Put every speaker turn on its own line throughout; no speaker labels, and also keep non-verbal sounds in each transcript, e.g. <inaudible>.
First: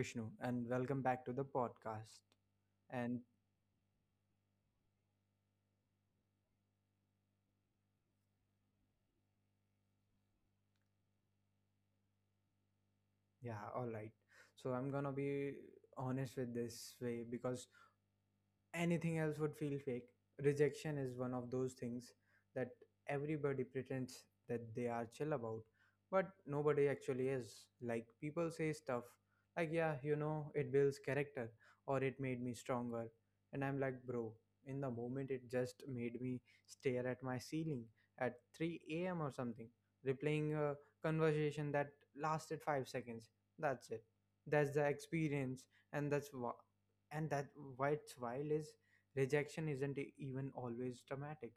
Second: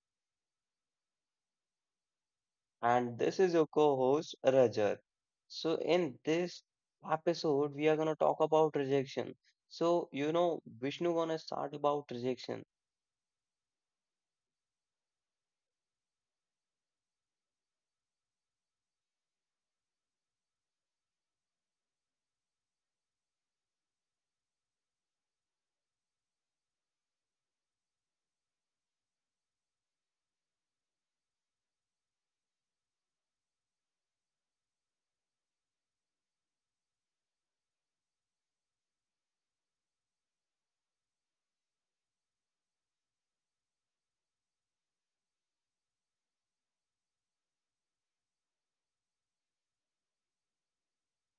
Vishnu, and welcome back to the podcast.
and
And
this is your co host Rajat. So in this episode, we are gonna talk about rejection. So, you know, Vishnu gonna start about rejection.
yeah, all right. So I'm gonna be honest with this way, because anything else would feel fake. Rejection is one of those things that everybody pretends that they are chill about, but nobody actually is. Like, people say stuff like, yeah, it builds character, or it made me stronger. And I'm like, bro, in the moment, it just made me stare at my ceiling at 3 a.m. or something, replaying a conversation that lasted 5 seconds. That's it. That's the experience. And that why it's wild is, rejection isn't even always dramatic.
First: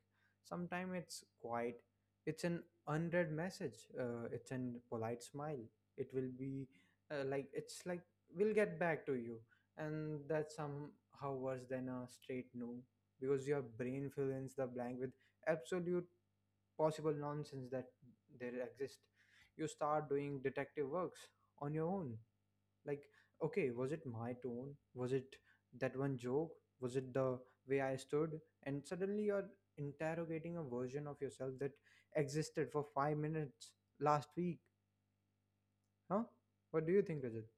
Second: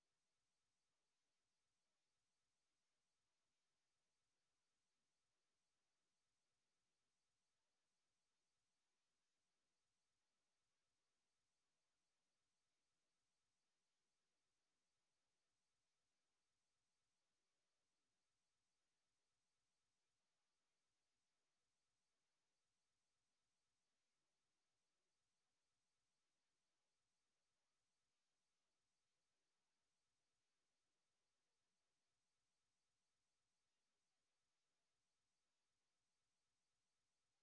Sometimes it's quiet, it's an unread message, it's an polite smile. It will be, like, we'll get back to you. And that's somehow worse than a straight no, because your brain fills in the blank with absolute possible nonsense that there exist. You start doing detective works on your own, like, okay, was it my tone, was it that one joke, was it the way I stood? And suddenly you're interrogating a version of yourself that existed for 5 minutes last week. Huh. What do you think, Rajat?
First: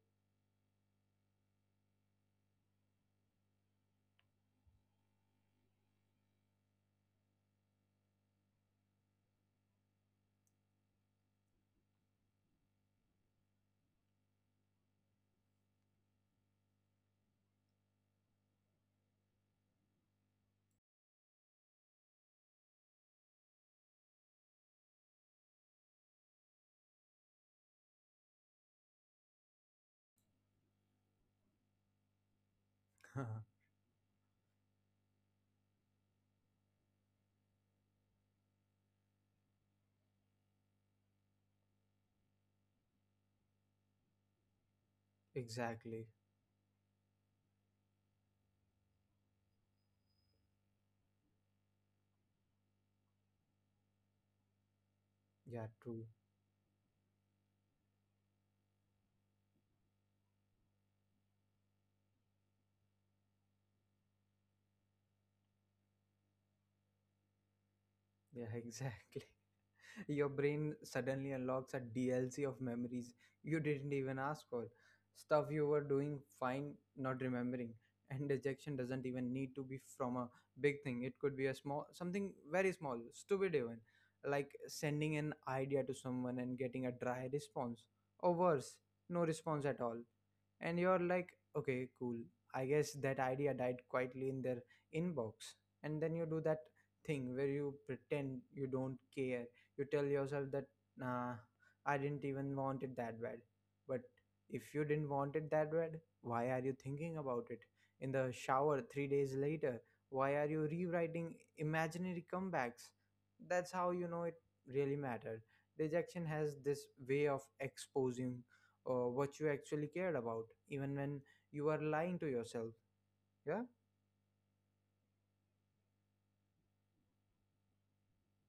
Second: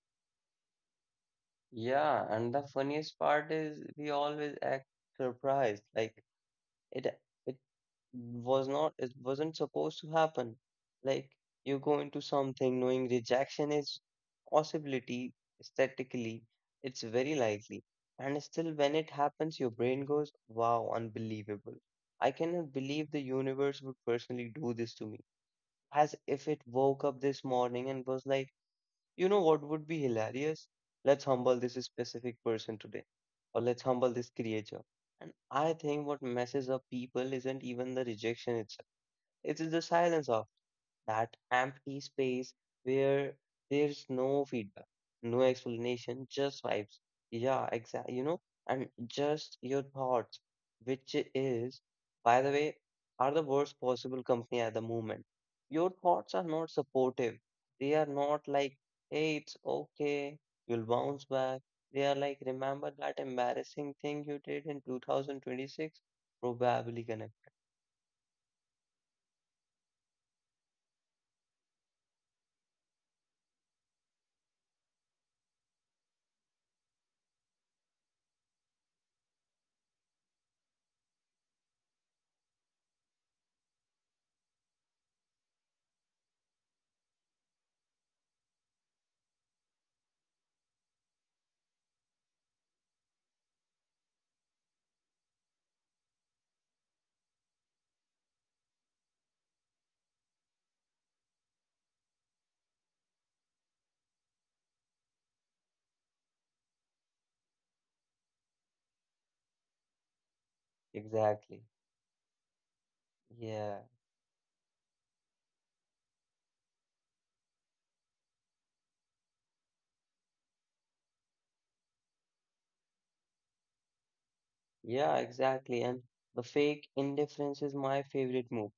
Yeah, and the funniest part is we always act surprised. Like, it it was not, it wasn't supposed to happen. Like, you go into something knowing rejection is possibility, aesthetically it's very likely, and still when it happens your brain goes, wow, unbelievable, I cannot believe the universe would personally do this to me, as if it woke up this morning and was like, you know what would be hilarious? Let's humble this specific person today, or let's humble this creature. And I think what messes up people isn't even the rejection itself. It is the silence of that empty space where there's no feedback, no
<laughs>
explanation,
Exactly.
just vibes. Yeah, exactly. You know, and just your thoughts, which is, by the way, are the worst possible company at the moment. Your
Yeah,
thoughts
true.
are not supportive. They are not like, hey, it's okay, you'll bounce back. They are like, remember that embarrassing thing you did in 2026? Probably gonna.
Yeah. <laughs> Exactly. Your brain suddenly unlocks a DLC of memories you didn't even ask for. Stuff you were doing fine, not remembering. And dejection doesn't even need to be from a big thing. It could be a small, something very small, stupid even, like sending an idea to someone and getting a dry response, or worse, no response at all. And you're like, okay, cool. I guess that idea died quietly in their inbox. And then you do that thing where you pretend you don't care. You tell yourself that, nah, I didn't even want it that bad. But if you didn't want it that bad, why are you thinking about it in the shower 3 days later? Why are you rewriting
Exactly.
imaginary comebacks?
Yeah.
That's how you know it really mattered. Rejection has this way of exposing, what you actually cared about, even when you are lying to yourself. Yeah.
Yeah, exactly. And the fake indifference is my favorite move.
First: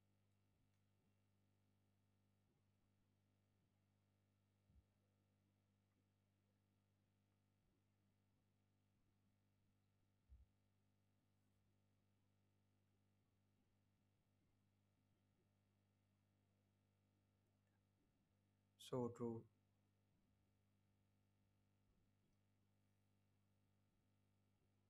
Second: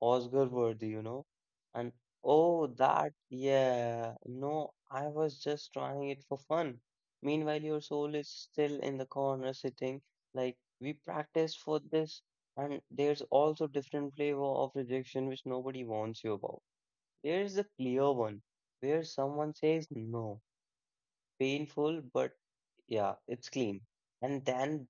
Oscar worthy, you know. And, oh, that, yeah. No, I was just trying it for fun. Meanwhile, your soul is still in the corner sitting. Like, we practiced for this. And there's also different flavor of rejection which nobody warns you about. There is the clear one where
So true.
someone says no, painful, but yeah, it's clean. And then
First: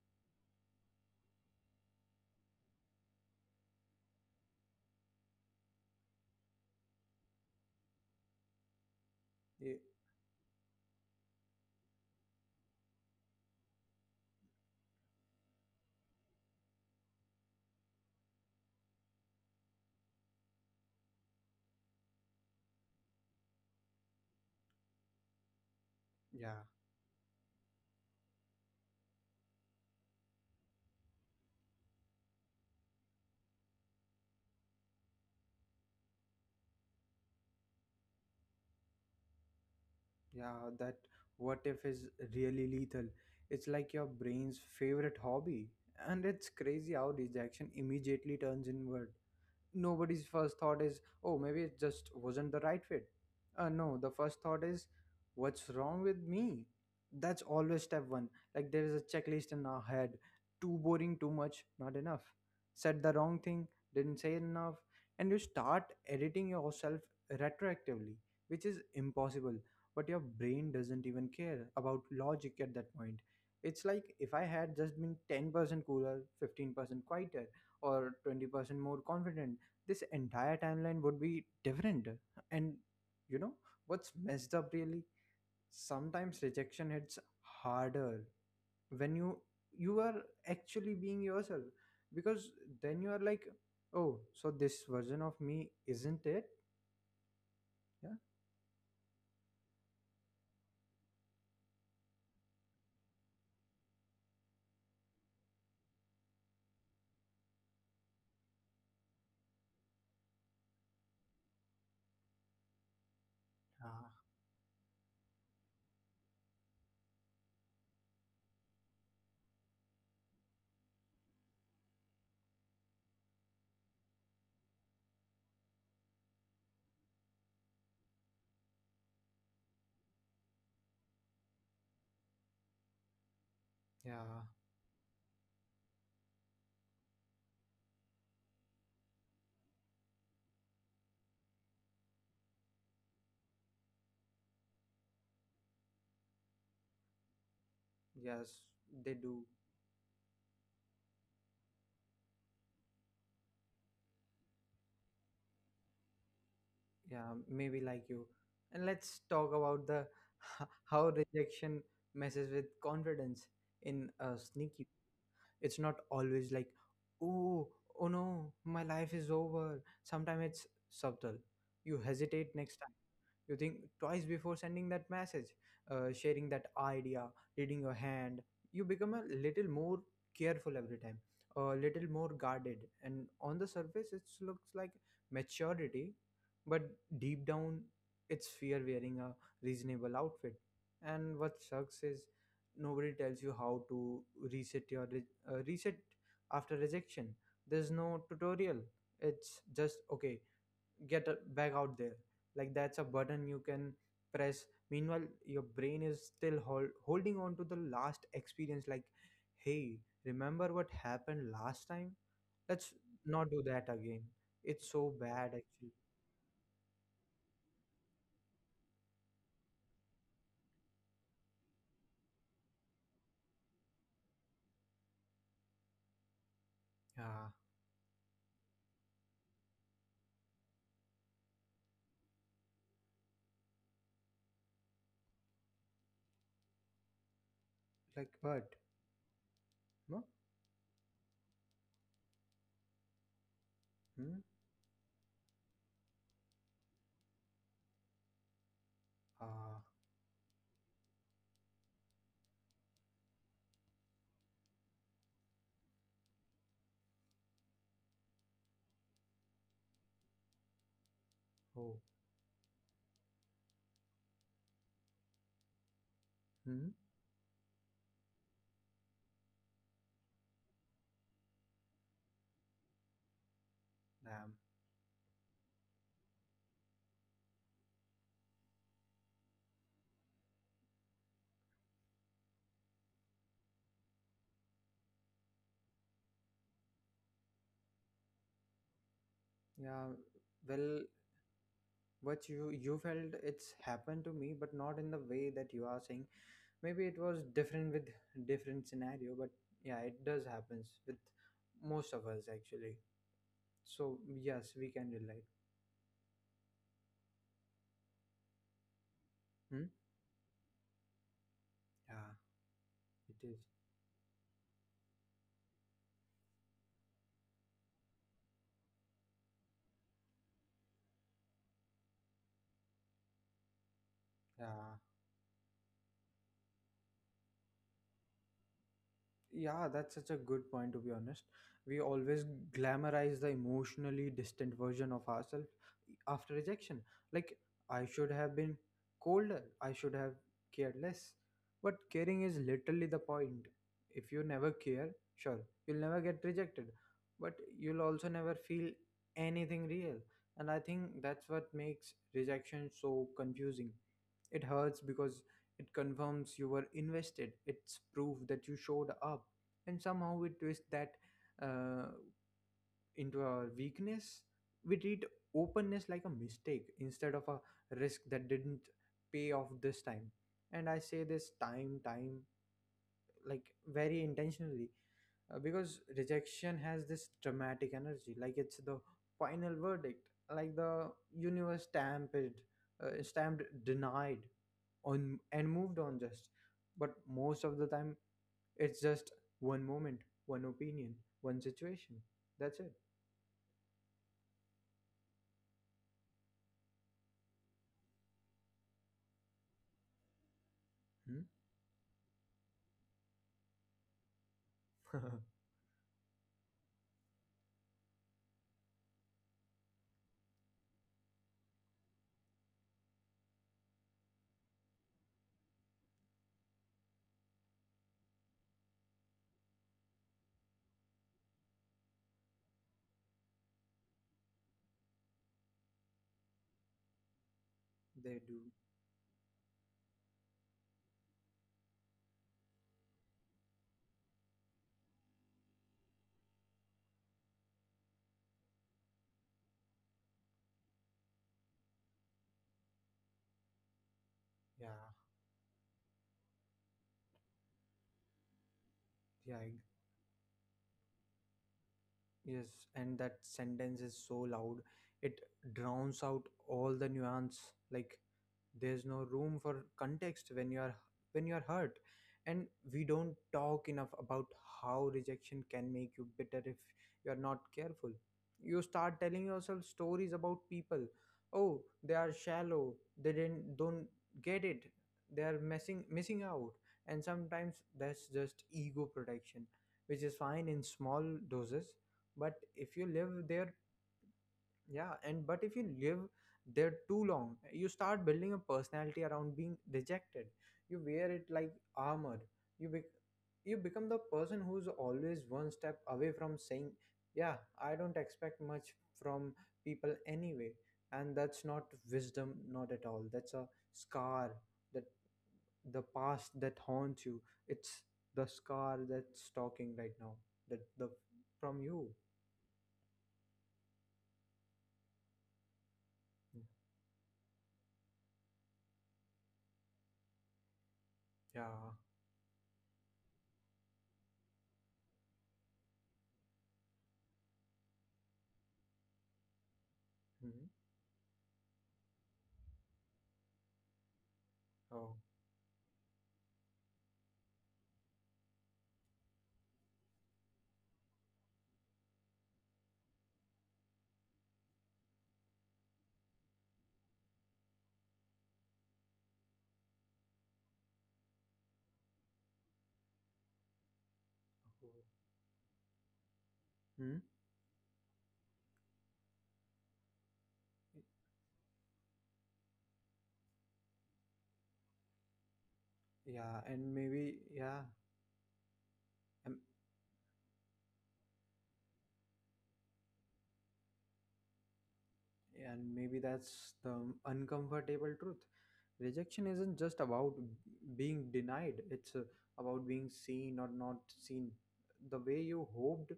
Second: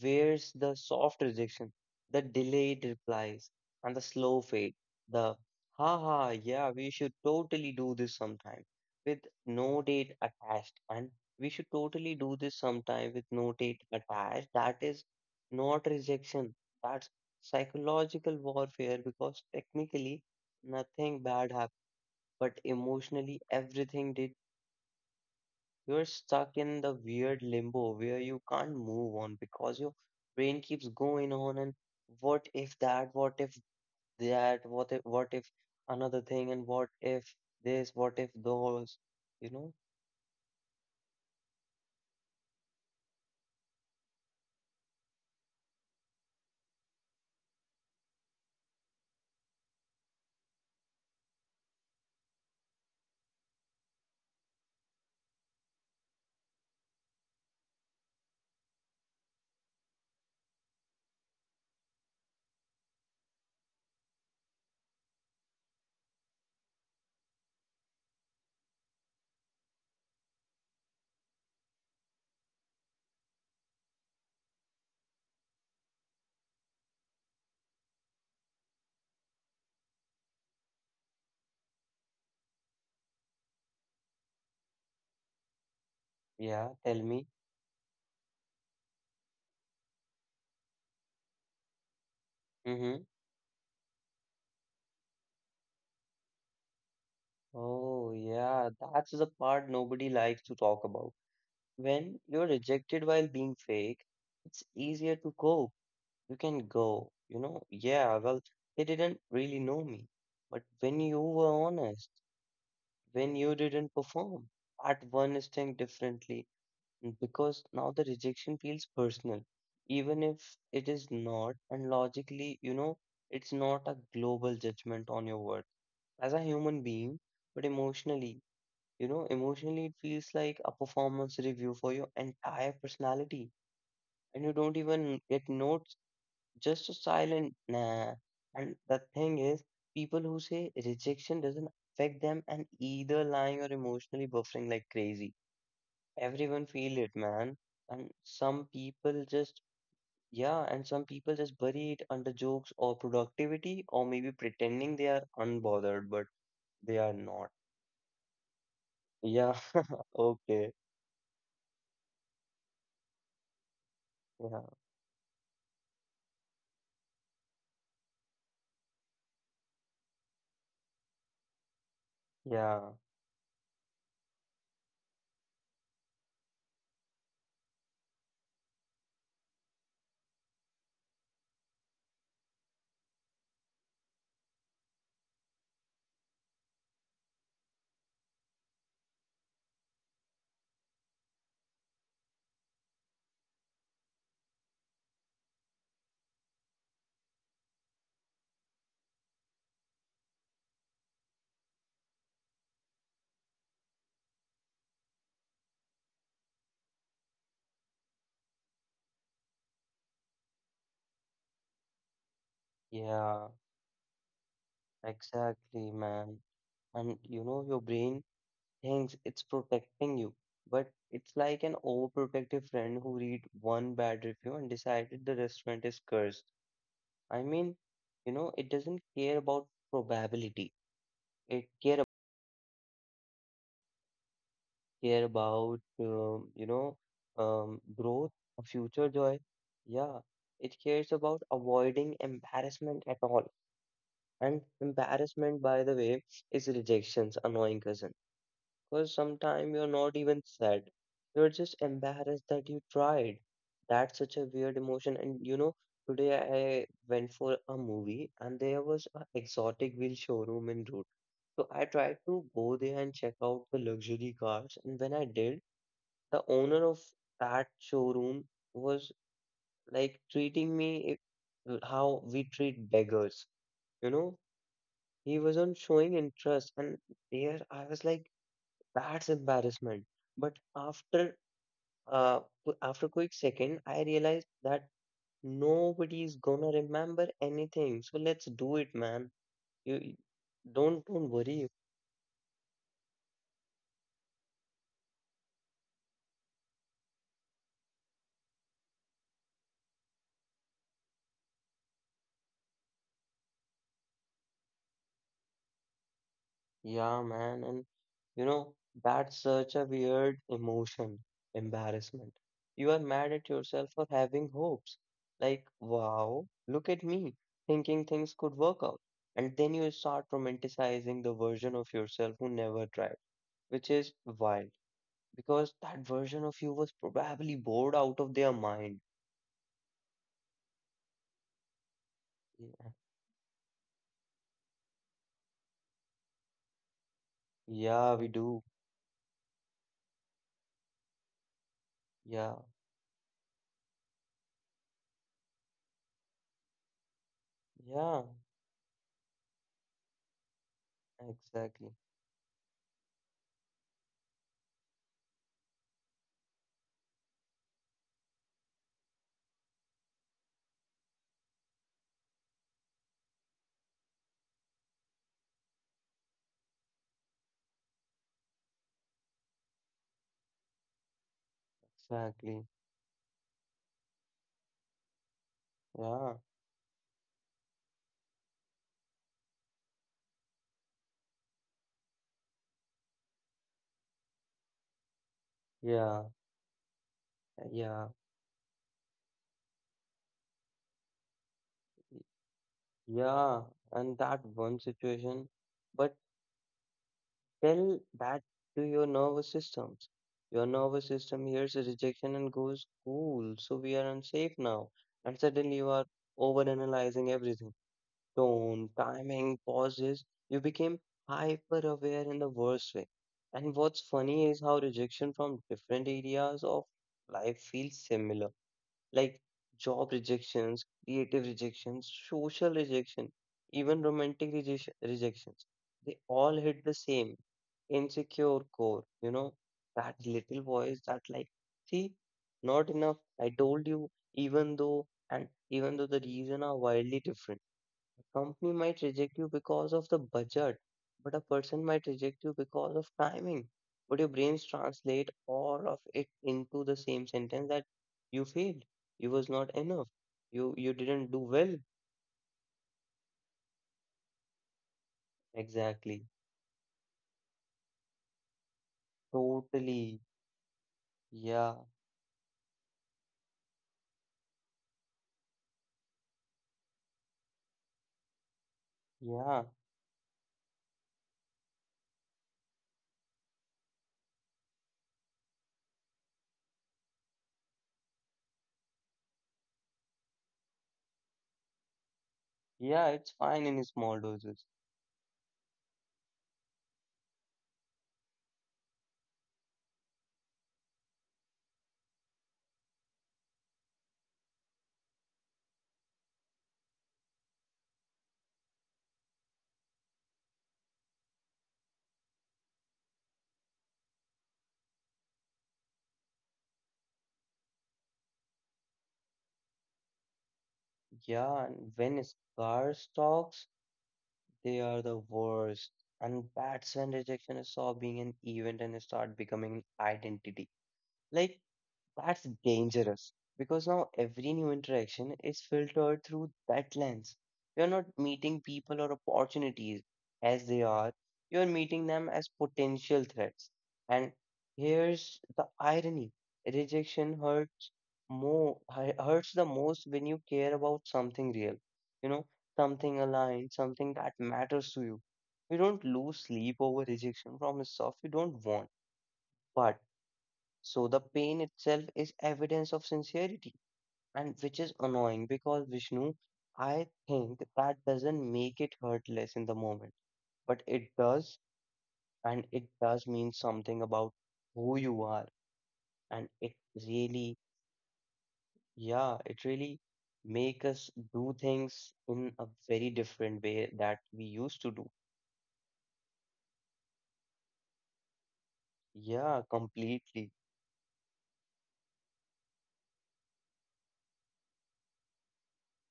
where's the soft rejection, the delayed replies, and the slow fade, the ha ha, yeah, we should totally do this sometime with
Ye-
no date attached, and we should totally do this sometime with no date attached. That is not rejection, that's psychological warfare, because technically nothing bad happened, but emotionally everything did. You're stuck
yeah.
in the weird limbo where you can't move on because your brain keeps going on and what if that, what if that, what if another thing, and what if this, what if those, you know?
Yeah, that what if is really lethal. It's like your brain's favorite hobby. And it's crazy how rejection immediately turns inward. Nobody's first thought is, oh, maybe it just wasn't the right fit. No, the first thought is, what's wrong with me? That's always step one. Like, there is a checklist in our head. Too boring, too much, not enough. Said the wrong thing, didn't say enough. And you start editing yourself retroactively, which is impossible. But your brain doesn't even care about logic at that point. It's like, if I had just been 10% cooler, 15% quieter, or 20% more confident, this entire timeline would be different. And you know what's messed up really? Sometimes rejection
Yeah,
hits
tell me.
harder when you are actually being yourself, because then you are
Mm-hmm.
like, oh, so this version of me isn't it? Yeah.
Oh, yeah, that's the part nobody likes to talk about. When you're rejected while being fake, it's easier to cope. You can go, you know, yeah, well, they didn't really know me. But when you were honest, when you
Ah,
didn't perform at one instinct differently, because now the rejection feels personal even if it is not, and logically you know it's not a global judgment on your worth as a human being, but emotionally, you know, emotionally it feels like a performance review for your entire personality,
yeah.
and you don't even get notes, just a silent nah. And the thing is, people who say rejection doesn't affect them and either lying or emotionally buffering like crazy. Everyone feel it, man. And
Yes,
some
they
people
do.
just, yeah, and some people just bury it under jokes or productivity or maybe pretending they are unbothered, but they are
Yeah,
not.
maybe like you. And let's talk about
Yeah,
the
<laughs>
<laughs> how
okay.
rejection messes with confidence in a sneaky.
Yeah,
It's not always like, oh, oh no, my life is over. Sometimes it's subtle. You hesitate next time,
yeah,
you think twice before sending that message, sharing that idea, reading your hand. You become a little more careful every time, a little more guarded. And on the surface it looks like maturity, but deep down it's fear wearing a reasonable outfit. And what sucks is, nobody tells you how to reset your reset after rejection. There's no tutorial. It's just, okay, get back out there, like, that's a button you can press. Meanwhile your brain is still holding on to the last experience, like, hey, remember what happened last time, let's not
yeah,
do that again. It's so bad actually.
exactly, man. And you know, your brain thinks it's protecting you, but it's like an overprotective friend who read one bad review and decided the restaurant is cursed. I
Yeah,
mean, you know, it doesn't care about probability. It care about you know,
like,
growth, or
but
future joy. Yeah,
no.
it cares about avoiding embarrassment at all.
Hmm?
And embarrassment, by the way, is rejection's annoying cousin. Because sometimes
uh
you're not even sad. You're just embarrassed that you tried. That's such a weird emotion. And, you know, today I went for a movie and there was an exotic wheel showroom in route. So I
oh.
tried to go there and check out the luxury cars. And when I did, the owner
Hmm?
of that showroom was like treating me how we treat beggars. You know,
Damn.
he wasn't showing interest. And there I was like, that's embarrassment. But after after a quick second, I realized that nobody's gonna remember anything. So let's do it, man. You
Yeah.
you-
Well,
don't worry.
what you felt, it's happened to me, but not in the way that you are saying. Maybe it was different with different scenario, but yeah, it does happens with most of us actually. So yes, we can relate.
Yeah, man. And, you know, that's such a
Hmm?
weird emotion, embarrassment.
Yeah,
You are mad
it
at
is.
yourself for having hopes. Like, wow, look at me, thinking things could work out. And then you start romanticizing the version of yourself who never tried, which is wild
Yeah.
because that version of you was probably bored out of their mind.
Yeah, that's such a good point to be honest. We always
Yeah.
glamorize the emotionally distant version of ourselves after rejection. Like, I
Yeah, we
should have
do.
been colder, I should have cared less. But caring is
Yeah,
literally the point. If you never care, sure, you'll never get rejected, but you'll
yeah,
also never feel anything real. And I think that's what
exactly,
makes rejection so confusing. It hurts because it confirms you were invested. It's proof that you showed up. And somehow we twist that, uh, into our weakness. We treat openness like a mistake instead of a risk that didn't pay off this time. And I say this time,
exactly.
like, very intentionally, because
Yeah,
rejection has this dramatic energy, like it's the final verdict, like the universe stamped denied on and moved on.
yeah,
Just, but most of the
yeah.
time it's just one moment, one opinion, one situation. That's it.
Yeah, and that one situation, but tell that to your nervous systems. Your nervous
Hmm?
system hears a rejection and goes, cool, so we are unsafe now. And suddenly you are overanalyzing everything. Tone, timing, pauses. You became hyper aware in the worst way. And what's funny is how rejection from different areas of life feels similar, like job rejections, creative rejections, social rejection, even romantic rejection, rejections. They all hit the same
<laughs> They do.
insecure core, you know, that little voice that like, see, not enough. I told you, even though the reason are wildly different, company might reject you because of the budget, but a person might reject you because of timing. Would your brains
Yeah.
translate all of it into the same sentence, that you failed, you was not
Yeah.
enough, you didn't do well.
Yes, and that sentence is so loud. It drowns
Exactly,
out all the nuance. Like, there's no room for
totally,
context when you're
yeah,
hurt. And we don't talk enough about how rejection can make you bitter if you're not careful. You start telling
yeah,
yourself stories about people. Oh, they are shallow. They didn't don't get it. They are messing missing out. And sometimes that's just ego protection, which is fine in small doses. But if you
yeah.
live
It's fine
there,
in small doses.
yeah, and but if you live there too long, you start building a personality around being rejected. You wear it like armor. You become the person who's always one step away from saying, yeah, I don't expect much from people anyway. And that's not wisdom, not at all. That's a scar, that, the past, that haunts you. It's the scar that's talking right now, that the,
Yeah,
from
and
you.
when scarce talks, they are the worst. And that's when rejection stop being an event and start becoming an identity. Like,
Yeah.
that's dangerous because now every new interaction is filtered through that lens. You're not meeting people or opportunities as
Hmm.
they are, you're meeting them as potential threats. And
Oh.
here's the irony, rejection more hurts the most when you care about something real, you know, something aligned, something that matters to you. You don't lose sleep over rejection from stuff you don't want. But so the pain itself is evidence of sincerity, and which is
Oh.
annoying because, Vishnu, I
Hmm?
think that doesn't make it hurt less in the moment, but it does, and it does mean something about who you are, and
Yeah,
it really, yeah,
um,
it really make us do things in a very different way that we used to do.
and maybe that's the uncomfortable truth. Rejection
Yeah,
isn't just about
completely.
being denied. It's, about being seen or not seen the way you hoped.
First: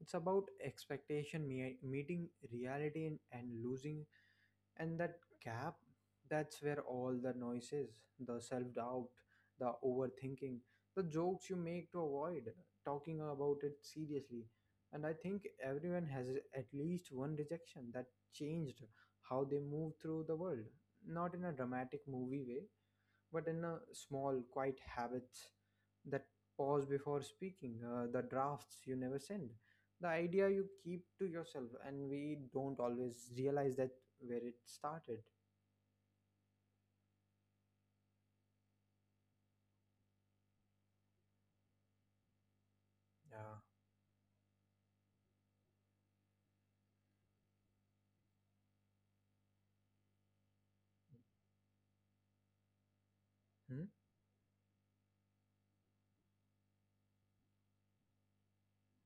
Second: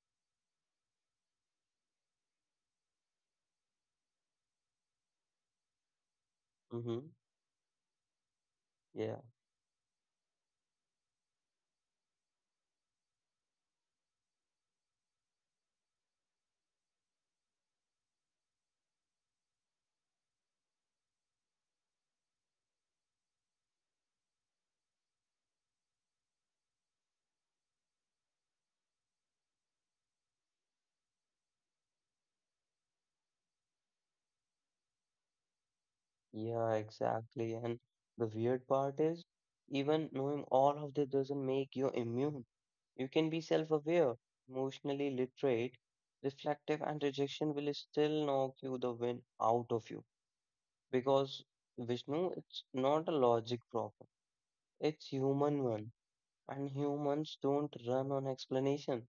It's about expectation meeting reality, and losing. And that gap, that's where
Mm-hmm.
all the noise is, the self doubt,
Yeah.
the overthinking, the jokes you make to avoid talking about it seriously. And I think everyone has at least one rejection that changed how they move through the world. Not in a dramatic movie way, but in a small, quiet habits, that pause before speaking, the drafts you never send, the idea you keep to yourself. And we don't always realize that where it started.
Yeah, exactly. And the weird part is, even knowing all of this doesn't make you immune. You can be self-aware, emotionally literate, reflective, and rejection will still knock you the wind out of you.
Yeah.
Because, Vishnu, it's not a logic
Hmm?
problem. It's human one. And humans don't run on explanation,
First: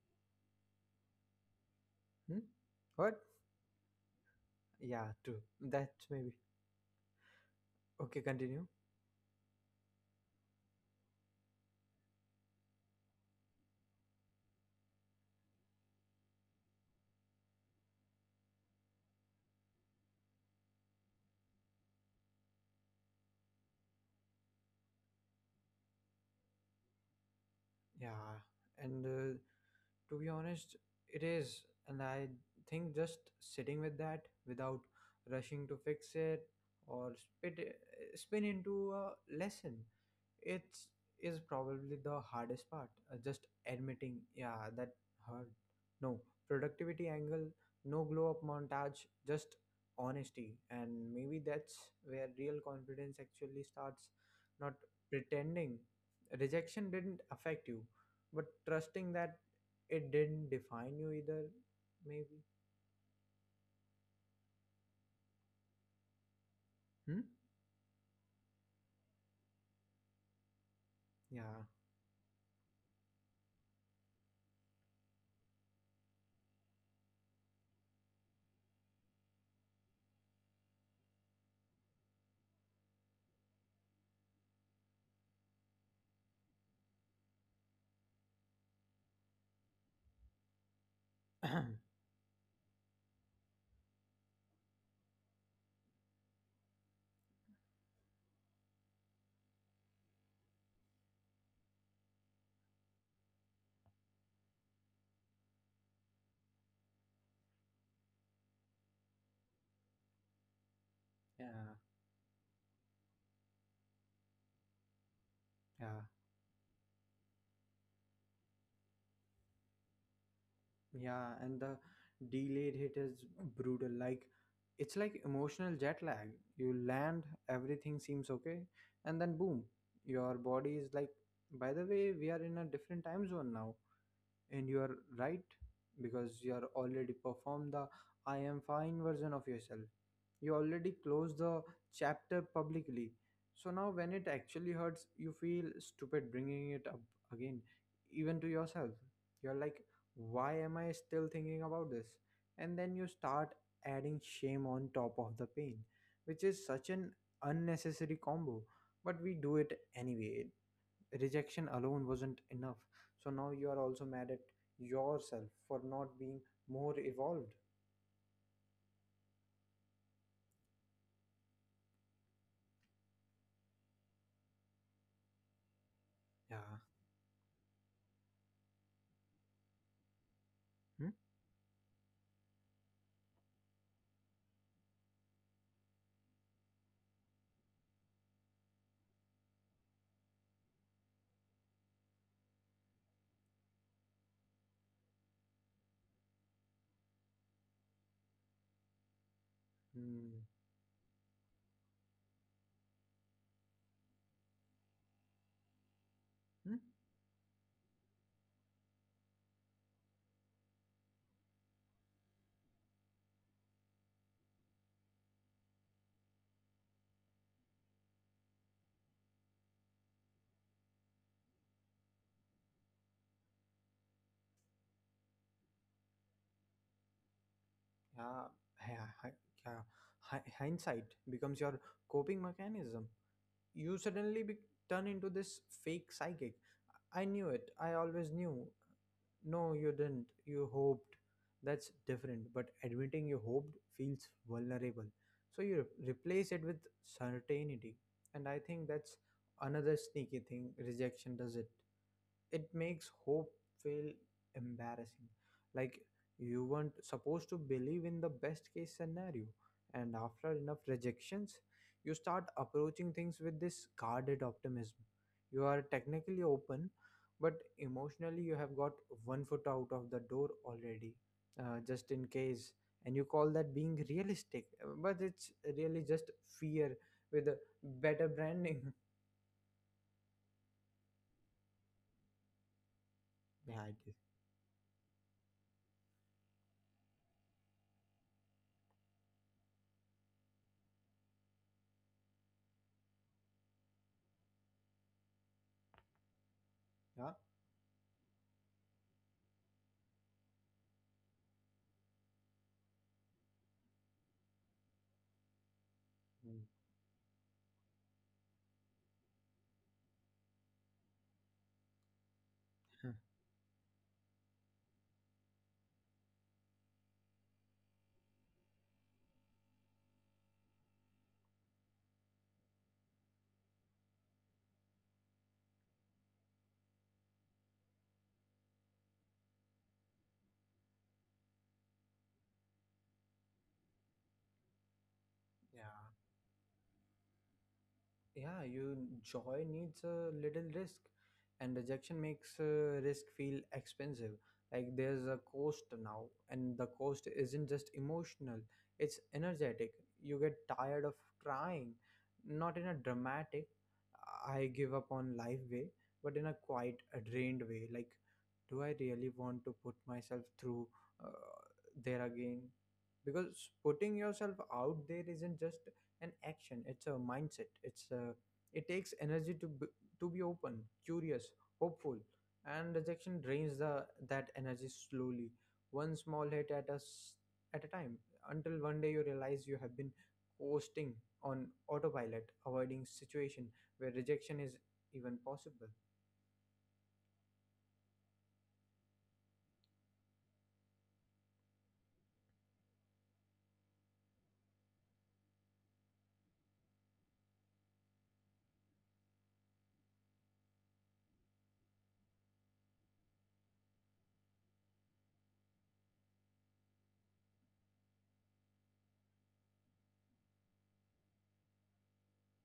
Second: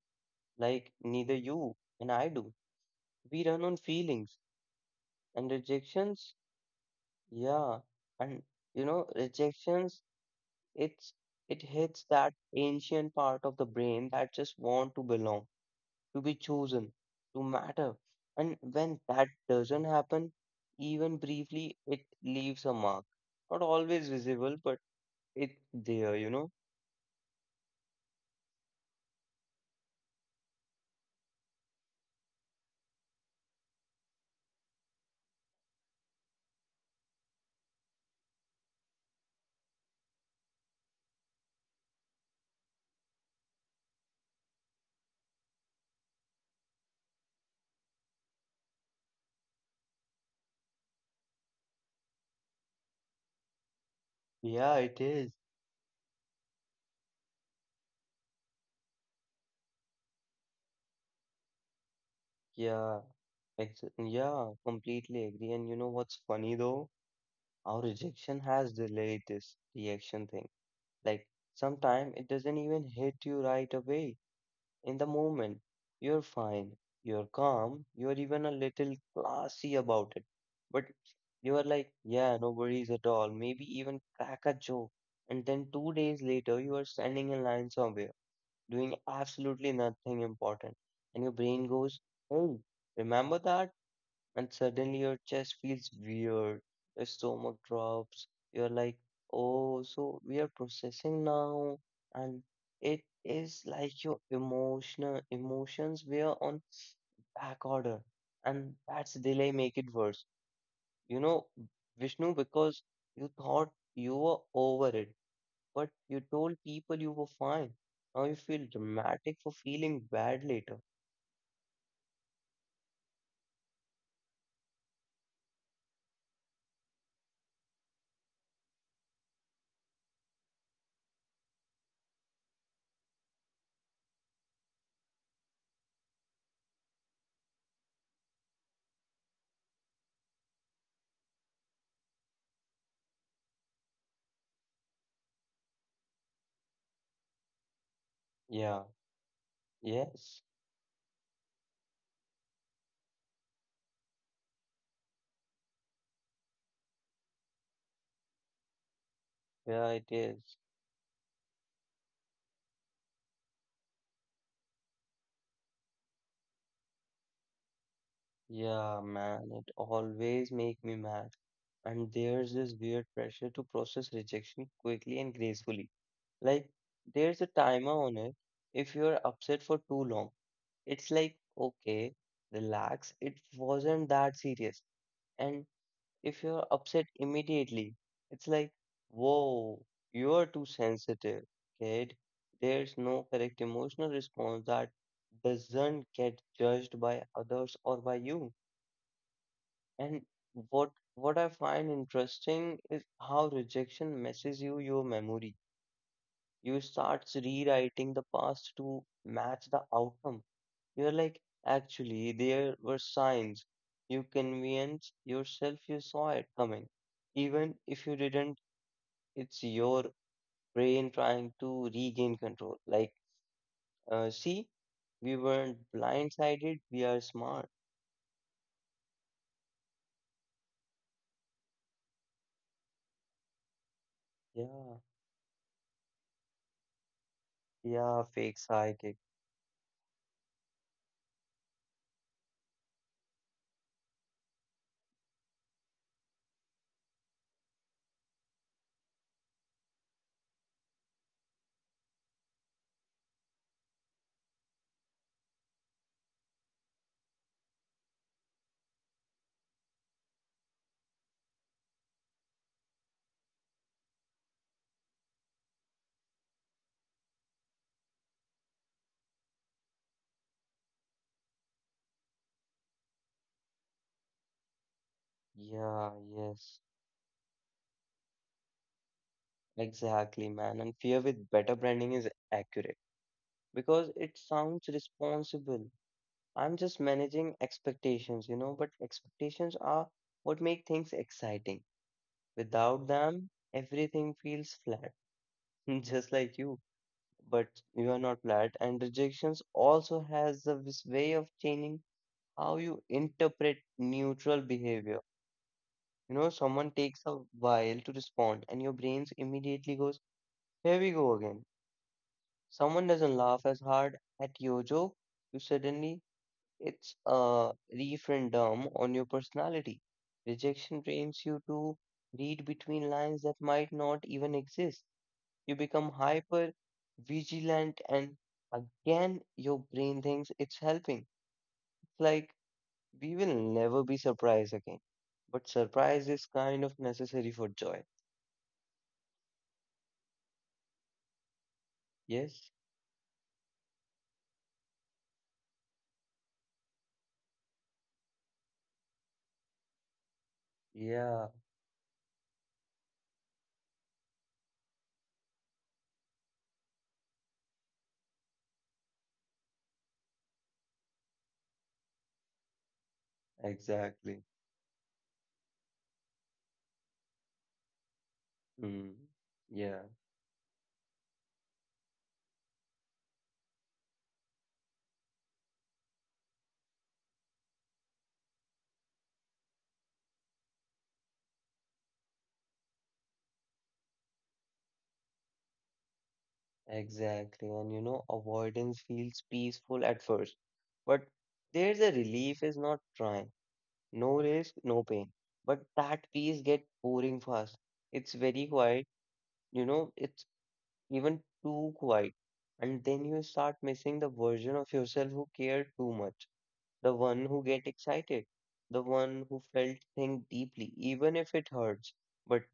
like neither you and I
Hmm?
do.
What?
We run on feelings
Yeah, true.
and
That
rejections,
maybe.
yeah.
Okay,
And,
continue.
you know, rejections, It's it hits that ancient part of the brain that just want to belong, to be chosen, to matter. And when that doesn't happen, even briefly, it leaves a mark. Not always visible, but it's there, you know?
Yeah. And To be honest, it is. And I think just sitting with that without rushing to fix it or spin into a lesson, it is probably the hardest part. Just admitting, yeah, that hurt. No productivity angle, no glow up montage, just honesty. And maybe that's where real confidence actually starts,
Yeah,
not
it is.
pretending rejection didn't affect you, but trusting that it didn't define you either, maybe.
Yeah. Ex yeah, completely agree. And you know what's funny though?
Hmm?
Our rejection has delayed this reaction thing. Like,
Yeah.
sometimes it doesn't even hit you right away. In the moment, you're fine, you're calm, you're even a little classy about it. But you are like, yeah, no worries at all, maybe even crack a joke. And then two days later, you are standing in line somewhere, doing absolutely nothing important. And your brain goes,
<clears throat>
hey, remember that? And suddenly your chest feels weird, your stomach drops, you're like, oh, so we are processing now, and it is like your emotional emotions were on back order, and that's delay make it worse. You know,
Yeah.
Vishnu, because you thought you were over it, but
Yeah.
you told people you were fine. Now you feel dramatic for feeling bad later.
Yeah, and the delayed hit is brutal. Like, it's like emotional jet lag. You land, everything seems okay, and then boom, your body is like, by the way, we are in a different time zone now. And you are right, because you are already performed the I am fine version of yourself, you already closed the chapter publicly. So now when it actually hurts, you feel stupid bringing it up again, even to
Yeah,
yourself. You're like,
yes,
why am I still thinking about this? And then you start adding shame on top of the pain, which is such an unnecessary combo, but we do it
yeah, it
anyway.
is.
Rejection alone wasn't enough, so now you are also mad at yourself for not being more evolved.
Yeah, man, it always make me mad. And there's this weird pressure to process rejection quickly and gracefully. Like,
Yeah.
there's a timer on it. If you're upset for too long,
Hmm?
it's like, okay, relax, it wasn't that serious. And if you're upset immediately, it's like, whoa, you're too sensitive, kid. There's no correct emotional response that doesn't get judged by others or by you. And
Hmm.
what what I find interesting is how rejection messes you your memory.
Hmm?
You start rewriting the past to match the outcome. You're like, actually, there were signs. You convince yourself you saw it coming. Even if you didn't, it's your brain trying to regain control. Like, see, we weren't blindsided, we are smart.
Yeah. Yeah. Yeah. Hindsight becomes your coping mechanism. You suddenly turn
Yeah,
into this fake psychic. I knew it, I always
yeah,
knew.
fake psychic.
No, you didn't. You hoped. That's different. But admitting you hoped feels vulnerable, so you replace it with certainty. And I think that's another sneaky thing rejection does. It makes hope feel embarrassing, like you weren't supposed to believe in the best case scenario. And after enough rejections, you start approaching things with this guarded optimism. You are technically open, but emotionally you have got one foot out of the door already, just in case. And you call that being realistic, but it's really
Yeah,
just
yes.
fear with a better branding.
Exactly, man. And fear with better branding is accurate
<laughs> Behind
because
it.
it sounds responsible. I'm just managing expectations, you know, but expectations are what make things exciting. Without them, everything feels flat, <laughs> just like you.
Yeah.
But you are not flat, and rejections also has a this way of changing how you interpret neutral behavior. You know,
Mm.
someone takes a while to respond, and your brains immediately goes, "Here we go again." Someone doesn't laugh as hard at your joke, you suddenly it's a referendum on your personality. Rejection trains you to read between lines that might not even exist. You become hyper vigilant and again your brain thinks it's helping. It's like we will never be surprised again. But
<laughs> yeah.
surprise is kind of necessary for joy.
Yeah your joy needs a little risk, and rejection makes
Yes?
risk feel expensive. Like there's a cost now, and the cost isn't just emotional, it's energetic. You get tired of
Yeah,
trying, not in a dramatic I give up on life way, but in a quite a drained way. Like, do I really want to put myself through uh, there again? Because putting
exactly.
yourself out there isn't just an action, it's a mindset, it
Hmm.
takes energy
Yeah.
to be open, curious, hopeful. And rejection drains the that energy slowly, one small hit at us at a time, until one day you realize you have been coasting on autopilot, avoiding situation where rejection is even possible.
Exactly. And you know, avoidance feels peaceful at first, but there's a relief is not trying. No risk, no pain. But that peace get boring fast. It's very quiet, you know, it's even too quiet. And then you start missing the version of yourself who cared too much, the one who get excited, the one who felt thing deeply, even if it hurts. But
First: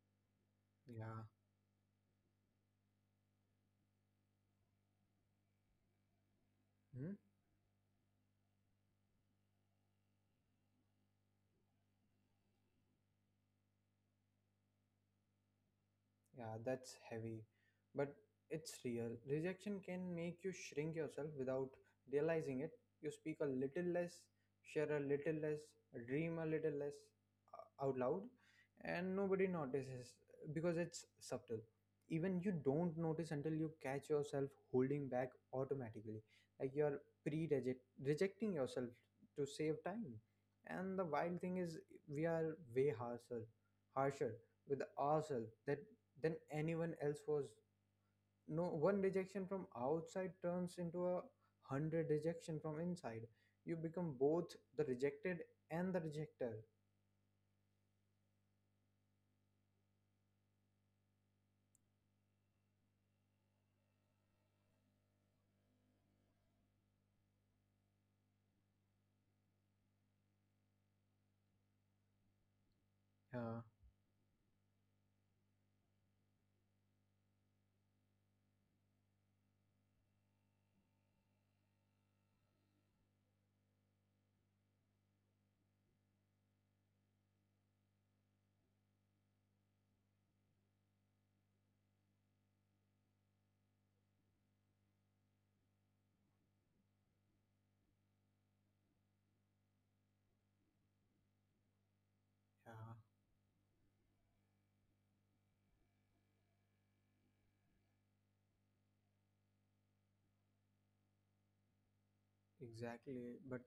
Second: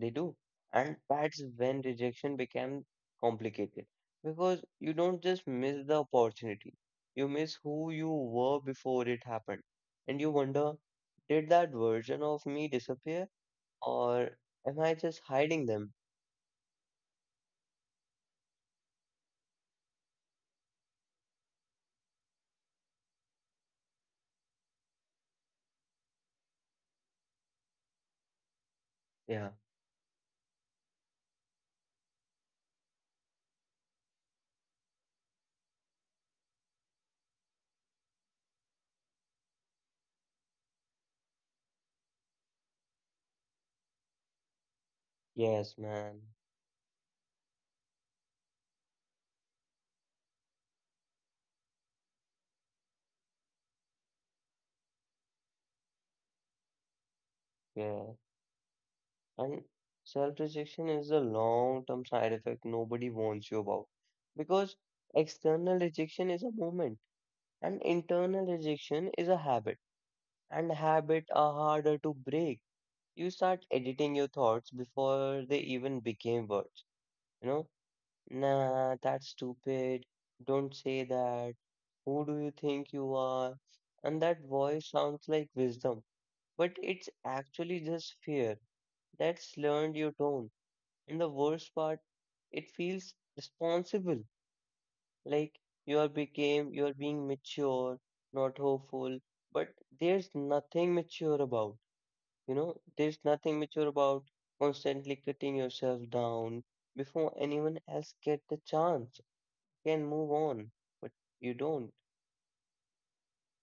they do. And
Yeah.
that's when rejection became complicated because you don't just miss the opportunity,
Hmm?
you miss who you were before it happened. And you wonder, did that version of me disappear or am I just hiding them?
Yeah, that's heavy, but it's real. Rejection can make you shrink yourself without realizing it. You speak a little less, share a little less, dream a little less out loud, and nobody
Yeah,
notices because it's subtle. Even you don't notice until you catch yourself holding back automatically, like you're pre rejecting yourself to save time. And the wild thing is, we are way harsher, harsher with ourselves that
yes, man.
than anyone else was. No one rejection from outside turns into a hundred rejection from inside. You become both the rejected and the rejector.
Yeah. And self-rejection is a long-term side effect nobody warns you about because external rejection is a moment and internal rejection is a habit. And habits are harder to break. You
Yeah,
start editing your thoughts before they even became words. You know, nah, that's stupid. Don't say that. Who do you think you are? And that voice sounds like wisdom, but it's actually just fear that's learned your tone. And the worst part, it feels responsible, like you are became you are being mature, not hopeful, but there's nothing mature about. You know,
yeah,
there's nothing mature about constantly cutting yourself down before anyone else get the chance. You can move on, but you don't.
exactly. But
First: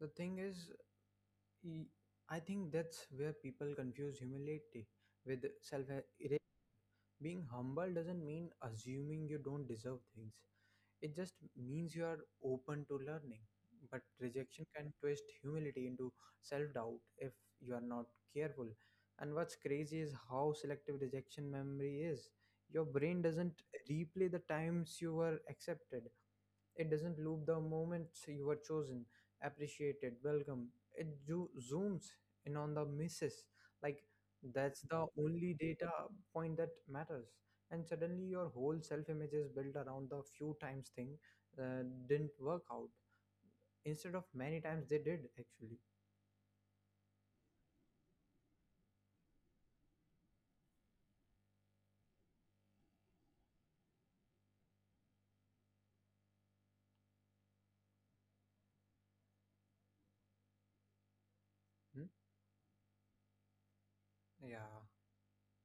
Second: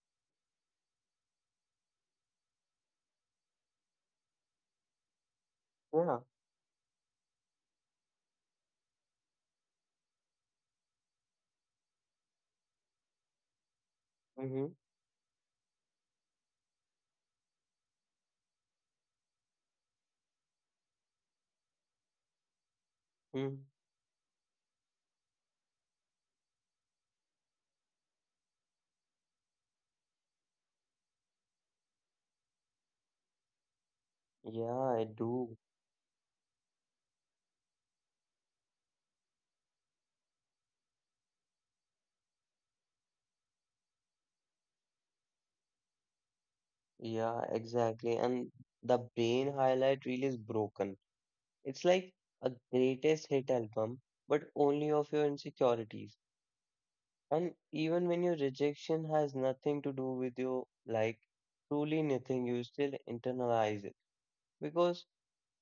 the thing is, e- I think that's where people confuse humility with self
Yeah.
erasure. Being humble doesn't mean assuming you don't deserve things. It just means you are open to learning. But rejection
Mm-hmm.
can twist humility into self doubt if you are not careful. And what's crazy is how selective rejection memory is. Your brain doesn't
Mm.
replay the times you were accepted, it doesn't loop the moments you were chosen, appreciated, welcome. It zooms in on the misses. Like
Yeah,
that's
I
the only
do.
data point that matters. And suddenly your whole self image is built around the few times thing didn't work out, instead of many times they did actually.
Yeah, exactly. And the brain highlight reel is broken. It's like a greatest hit album, but only of your insecurities. And even when your rejection has nothing to do with your like truly
Hmm?
nothing, you still internalize it
Yeah.
because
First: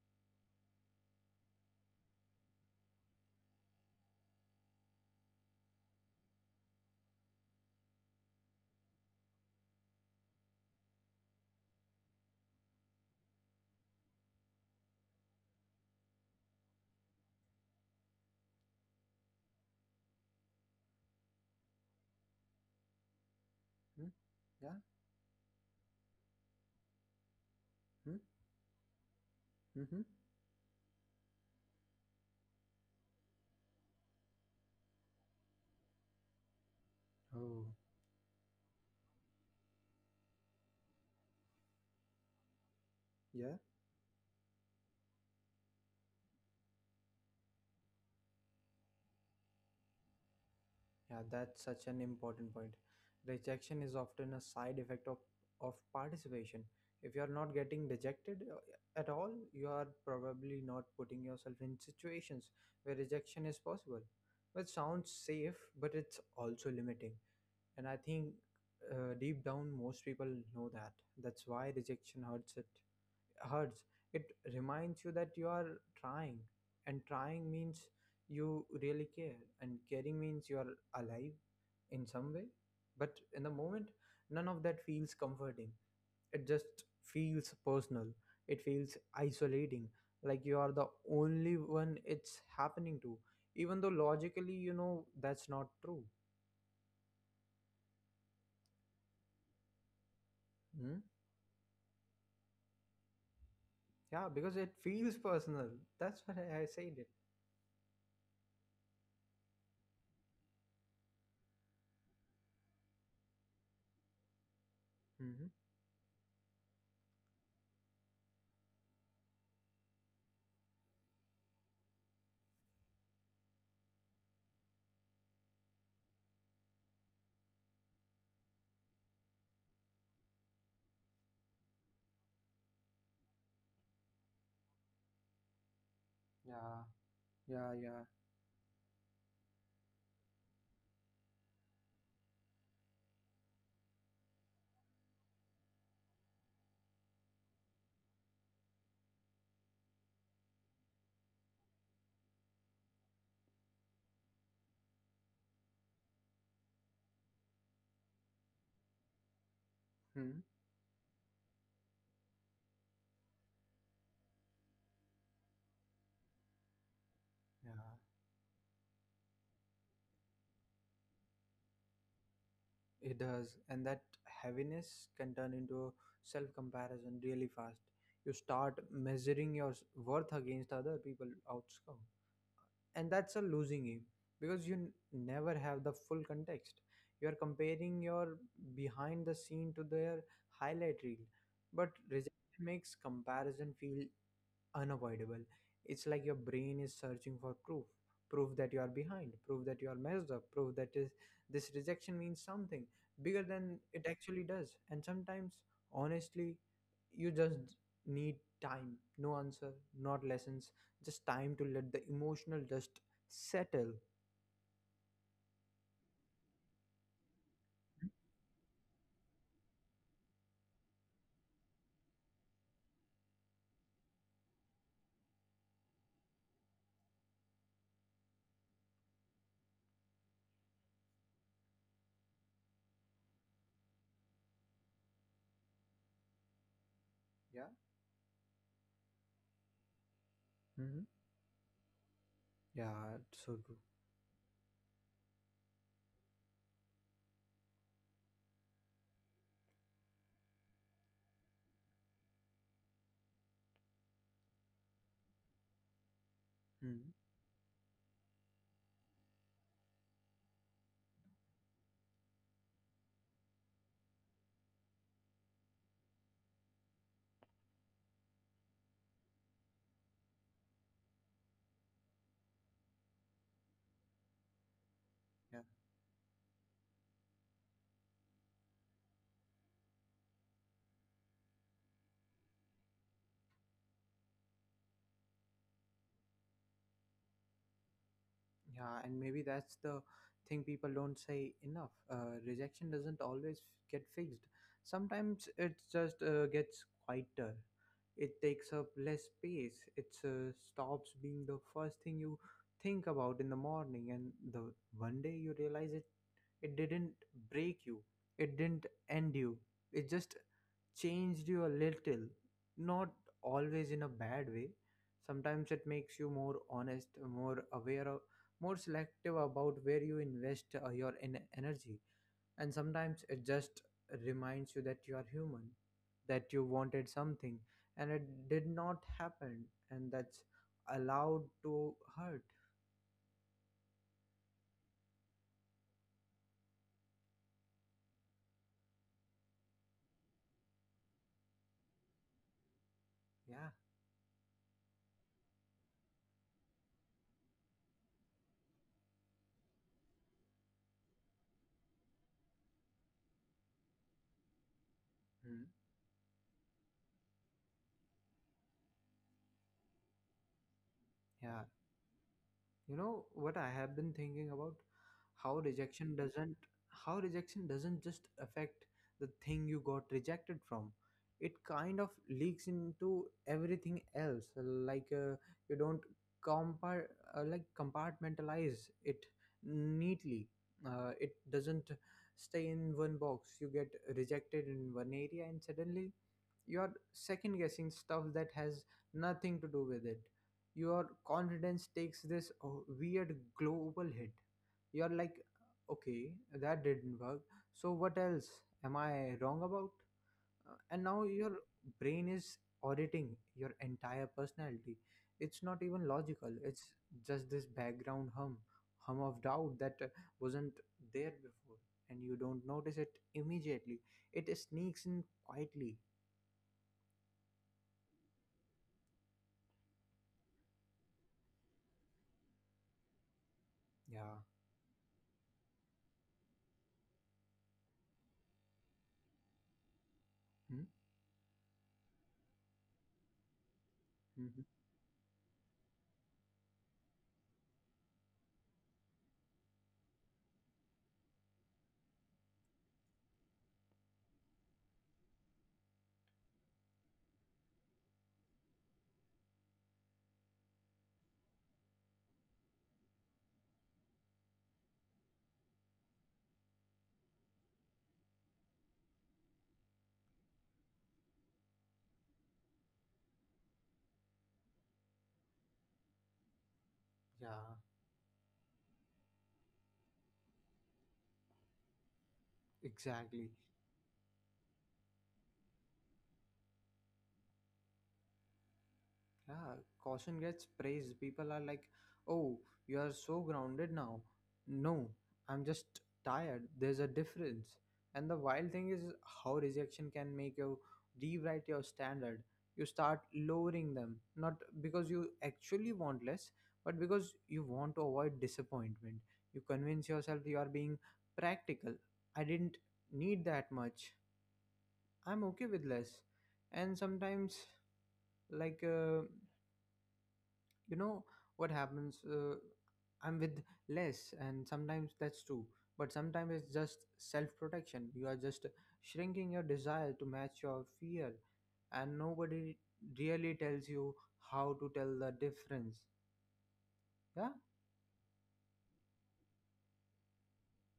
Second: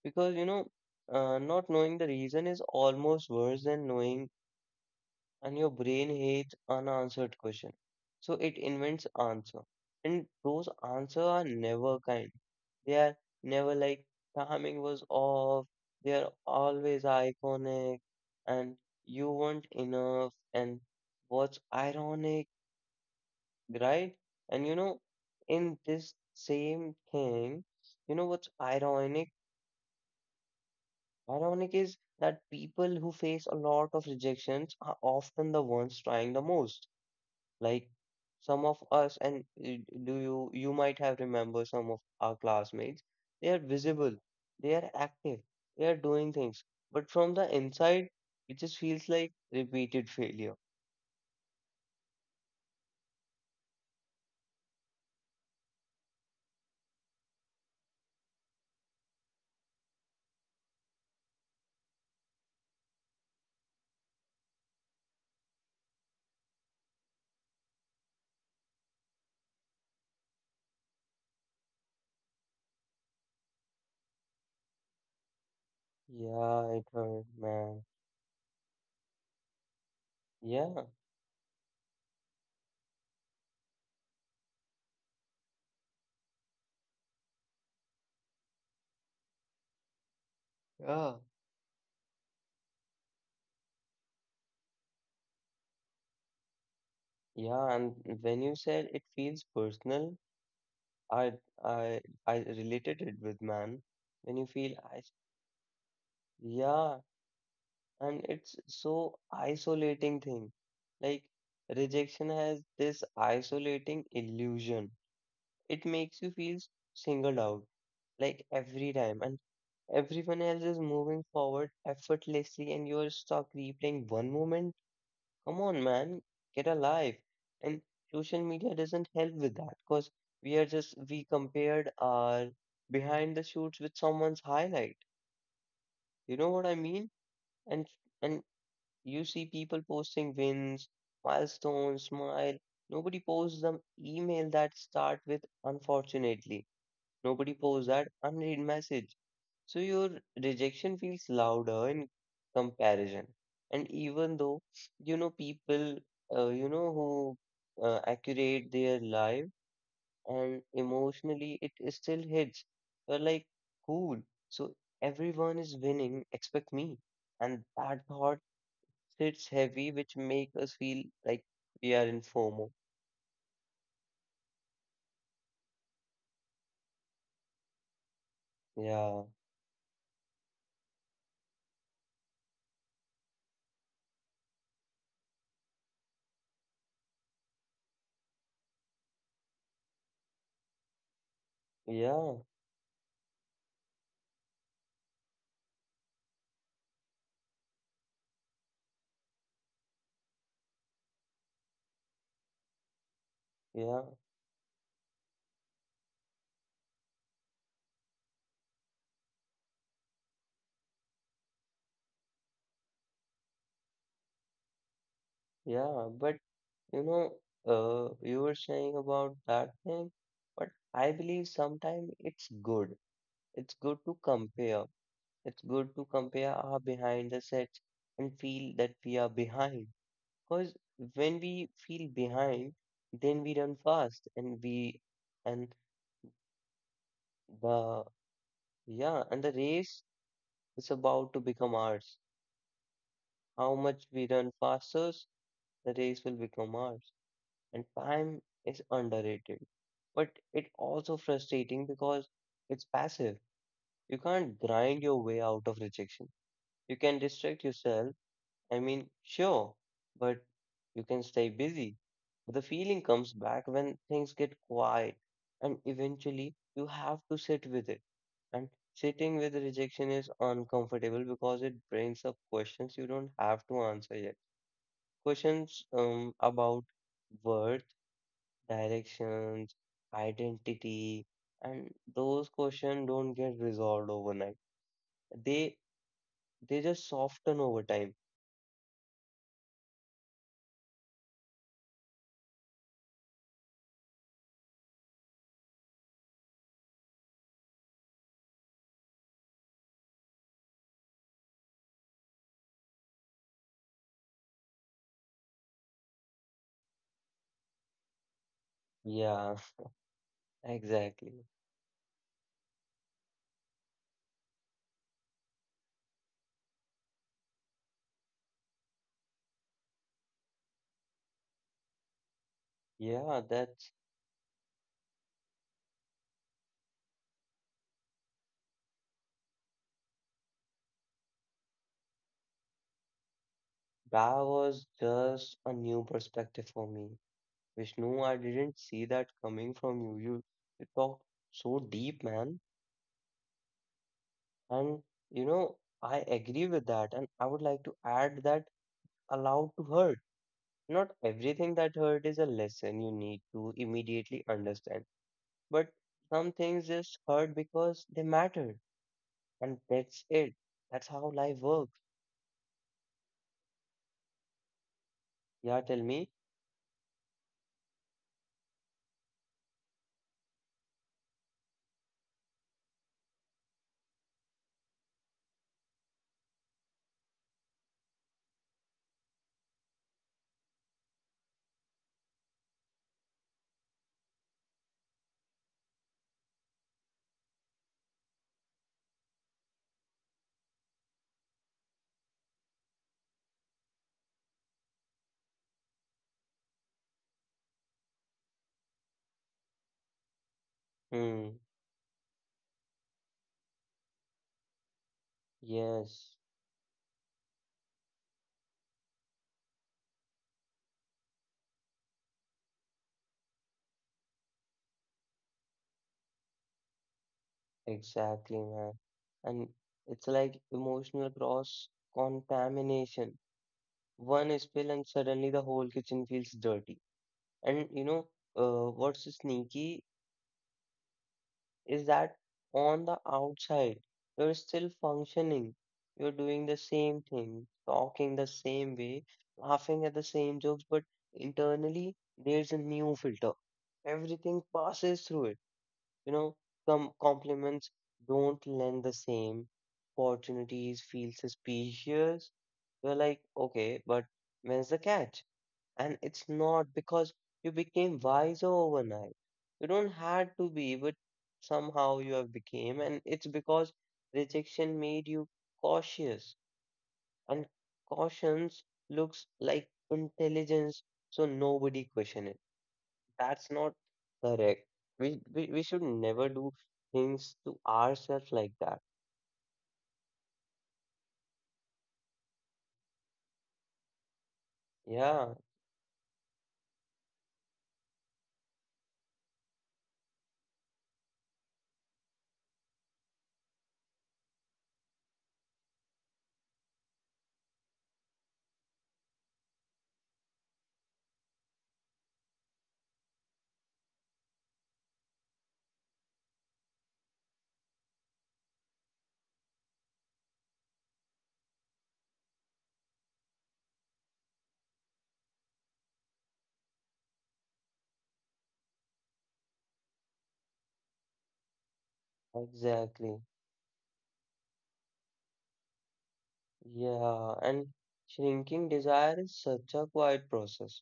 Because, you know, not knowing the reason is almost worse than knowing, and your brain hates unanswered question. So it invents answer. And those answer are never kind. They are never like timing was off. They are always iconic and you weren't enough and what's ironic,
Hmm?
right? And you
Yeah.
know, in this same thing, you
Hmm?
know what's ironic.
Mm-hmm.
Ironic is that people who face a lot of rejections are often the ones trying the most.
Oh.
Like some of us, and do you might have remember some of our classmates. They
Yeah.
are visible, they are active, they are doing things, but from the inside, it just feels like repeated failure.
Yeah, that's such an important point. Rejection is often a side effect of participation. If you're not getting rejected at all, you are probably not putting yourself in situations where rejection is possible. Which sounds safe, but it's also limiting. And I think, deep down, most people know that. That's why rejection hurts it reminds you that you are trying,
Yeah, it
and
hurt,
trying
man.
means you really care, and caring means you are
Yeah.
alive in some way. But in the moment, none of that feels comforting, it just feels personal, it feels isolating, like you are the
Yeah.
only one it's happening to, even though logically you know that's not true.
Yeah, and when you said it feels personal,
Hmm?
I I I related it with man.
Yeah,
When you
because it
feel I.
feels personal, that's why I
Yeah,
said it.
and it's so isolating thing. Like rejection has this isolating illusion.
Hmm.
It makes you feel singled out, like every time, and everyone else is moving forward effortlessly, and you're stuck replaying one moment. Come on, man, get alive. And social media doesn't help with that because we are just we compared our behind the shoots with someone's highlight. You know what I
Yeah,
mean?
yeah,
And
yeah.
and you see people posting wins, milestones, smile. Nobody posts them email that start with unfortunately. Nobody posts that unread message. So your rejection feels louder in comparison. And even though, you know, people, you know, who accurate their life
Hmm.
and emotionally, it is still hits. We're like, cool. So everyone is winning except me. And
Yeah.
that thought it's heavy, which make us feel like we are in FOMO.
It does, and that heaviness can turn into self comparison really fast. You start
Yeah,
measuring your worth against other people' outcome, and that's a losing game because you never have the full context. You are comparing your behind the scene to their highlight reel, but
yeah,
rejection makes comparison feel unavoidable. It's like your brain is searching for proof, proof that you are behind, proof that you are messed up, proof that is, this rejection means something bigger than
yeah,
it actually does. And sometimes, honestly, you just need time, no answer, not lessons, just time to let the emotional just settle.
yeah. But you know, you were saying about that thing, but I believe sometimes it's good. It's good to compare. It's good to compare our behind the sets and feel that we are behind. Because when we feel behind, then we run fast and we and
Yeah.
the yeah and the race is
Hmm.
about to become ours.
Yeah, it's so
How
true.
much we run faster, the race will become ours. And time is underrated, but it also frustrating because it's passive. You can't grind your way out of rejection. You
Hmm.
can distract yourself. I mean, sure, but you can stay busy. The feeling comes back when things get quiet, and eventually you have to sit with it. And sitting with rejection is uncomfortable because it brings up questions you don't have to answer yet. Questions about worth, directions, identity, and those questions don't get resolved overnight. They they just soften over time.
Yeah, and maybe that's the thing people don't say enough. Rejection doesn't always get fixed. Sometimes it just gets quieter. It takes up less space. It stops being the first thing you think about in the morning, and the one day you realize it. It didn't break you. It didn't end
Yeah,
you. It just
<laughs> exactly.
changed you a little, not always in a bad way. Sometimes it makes you more honest, more aware more selective about where you invest your energy, and sometimes
Yeah,
it just
that's
reminds you that you are human, that you wanted something and it did not happen, and that's allowed to hurt.
that was just a new perspective for me. Vishnu, I didn't see that coming from you. You talked so deep, man.
Yeah.
And you know, I agree with that, and I would like to add that allowed to hurt. Not everything that hurt is a lesson you need to immediately understand,
Mm.
but some things just hurt because they matter, and that's it. That's how life
Yeah,
works.
you know what I have been thinking about? how
Yeah, tell
rejection
me.
doesn't how rejection doesn't just affect the thing you got rejected from, it kind of leaks into everything else. Like, you don't compar- like compartmentalize it neatly. It doesn't stay in one box. You get rejected in one area and suddenly you're second guessing stuff that has nothing to do with it. Your confidence takes this weird global hit. You're like, okay, that didn't work. So what else am I wrong about? And now your
Hmm.
brain is auditing your entire personality. It's not even logical.
Yes,
It's just this background hum of doubt that wasn't there before, and you don't notice it immediately. It sneaks in quietly.
exactly, man. And it's like emotional cross contamination.
Yeah.
One spill and suddenly the whole kitchen feels dirty. And you know, what's sneaky
Hmm?
is that on the outside, you're
Mhm.
still functioning. You're doing the same thing, talking the same way, laughing at the same jokes, but internally, there's a new filter. Everything passes through it. You know, some compliments don't lend the same. Opportunities feel suspicious. You're like, okay, but when's the catch? And it's not because you became wiser overnight. You don't had to be, but somehow you have became. And it's because rejection made you cautious. And
Yeah,
cautions looks like intelligence, so nobody question it.
exactly.
That's not correct. We should never do things to ourselves like that.
Yeah, caution gets praised. People are like, oh, you are so grounded now. No,
Yeah,
I'm just tired. There's a difference. And the wild thing is how rejection can make you rewrite your standard. You start lowering them, not because you actually want less, but because you want to avoid disappointment. You convince yourself you are being practical. I didn't need that much. I'm okay with less. And sometimes, like, you know, what happens? I'm with less, and sometimes that's true. But sometimes it's just self protection. You are just shrinking your desire to match your fear, and nobody
exactly.
really tells you how to tell the difference. Yeah?
Yeah, and shrinking desire is such a quiet process.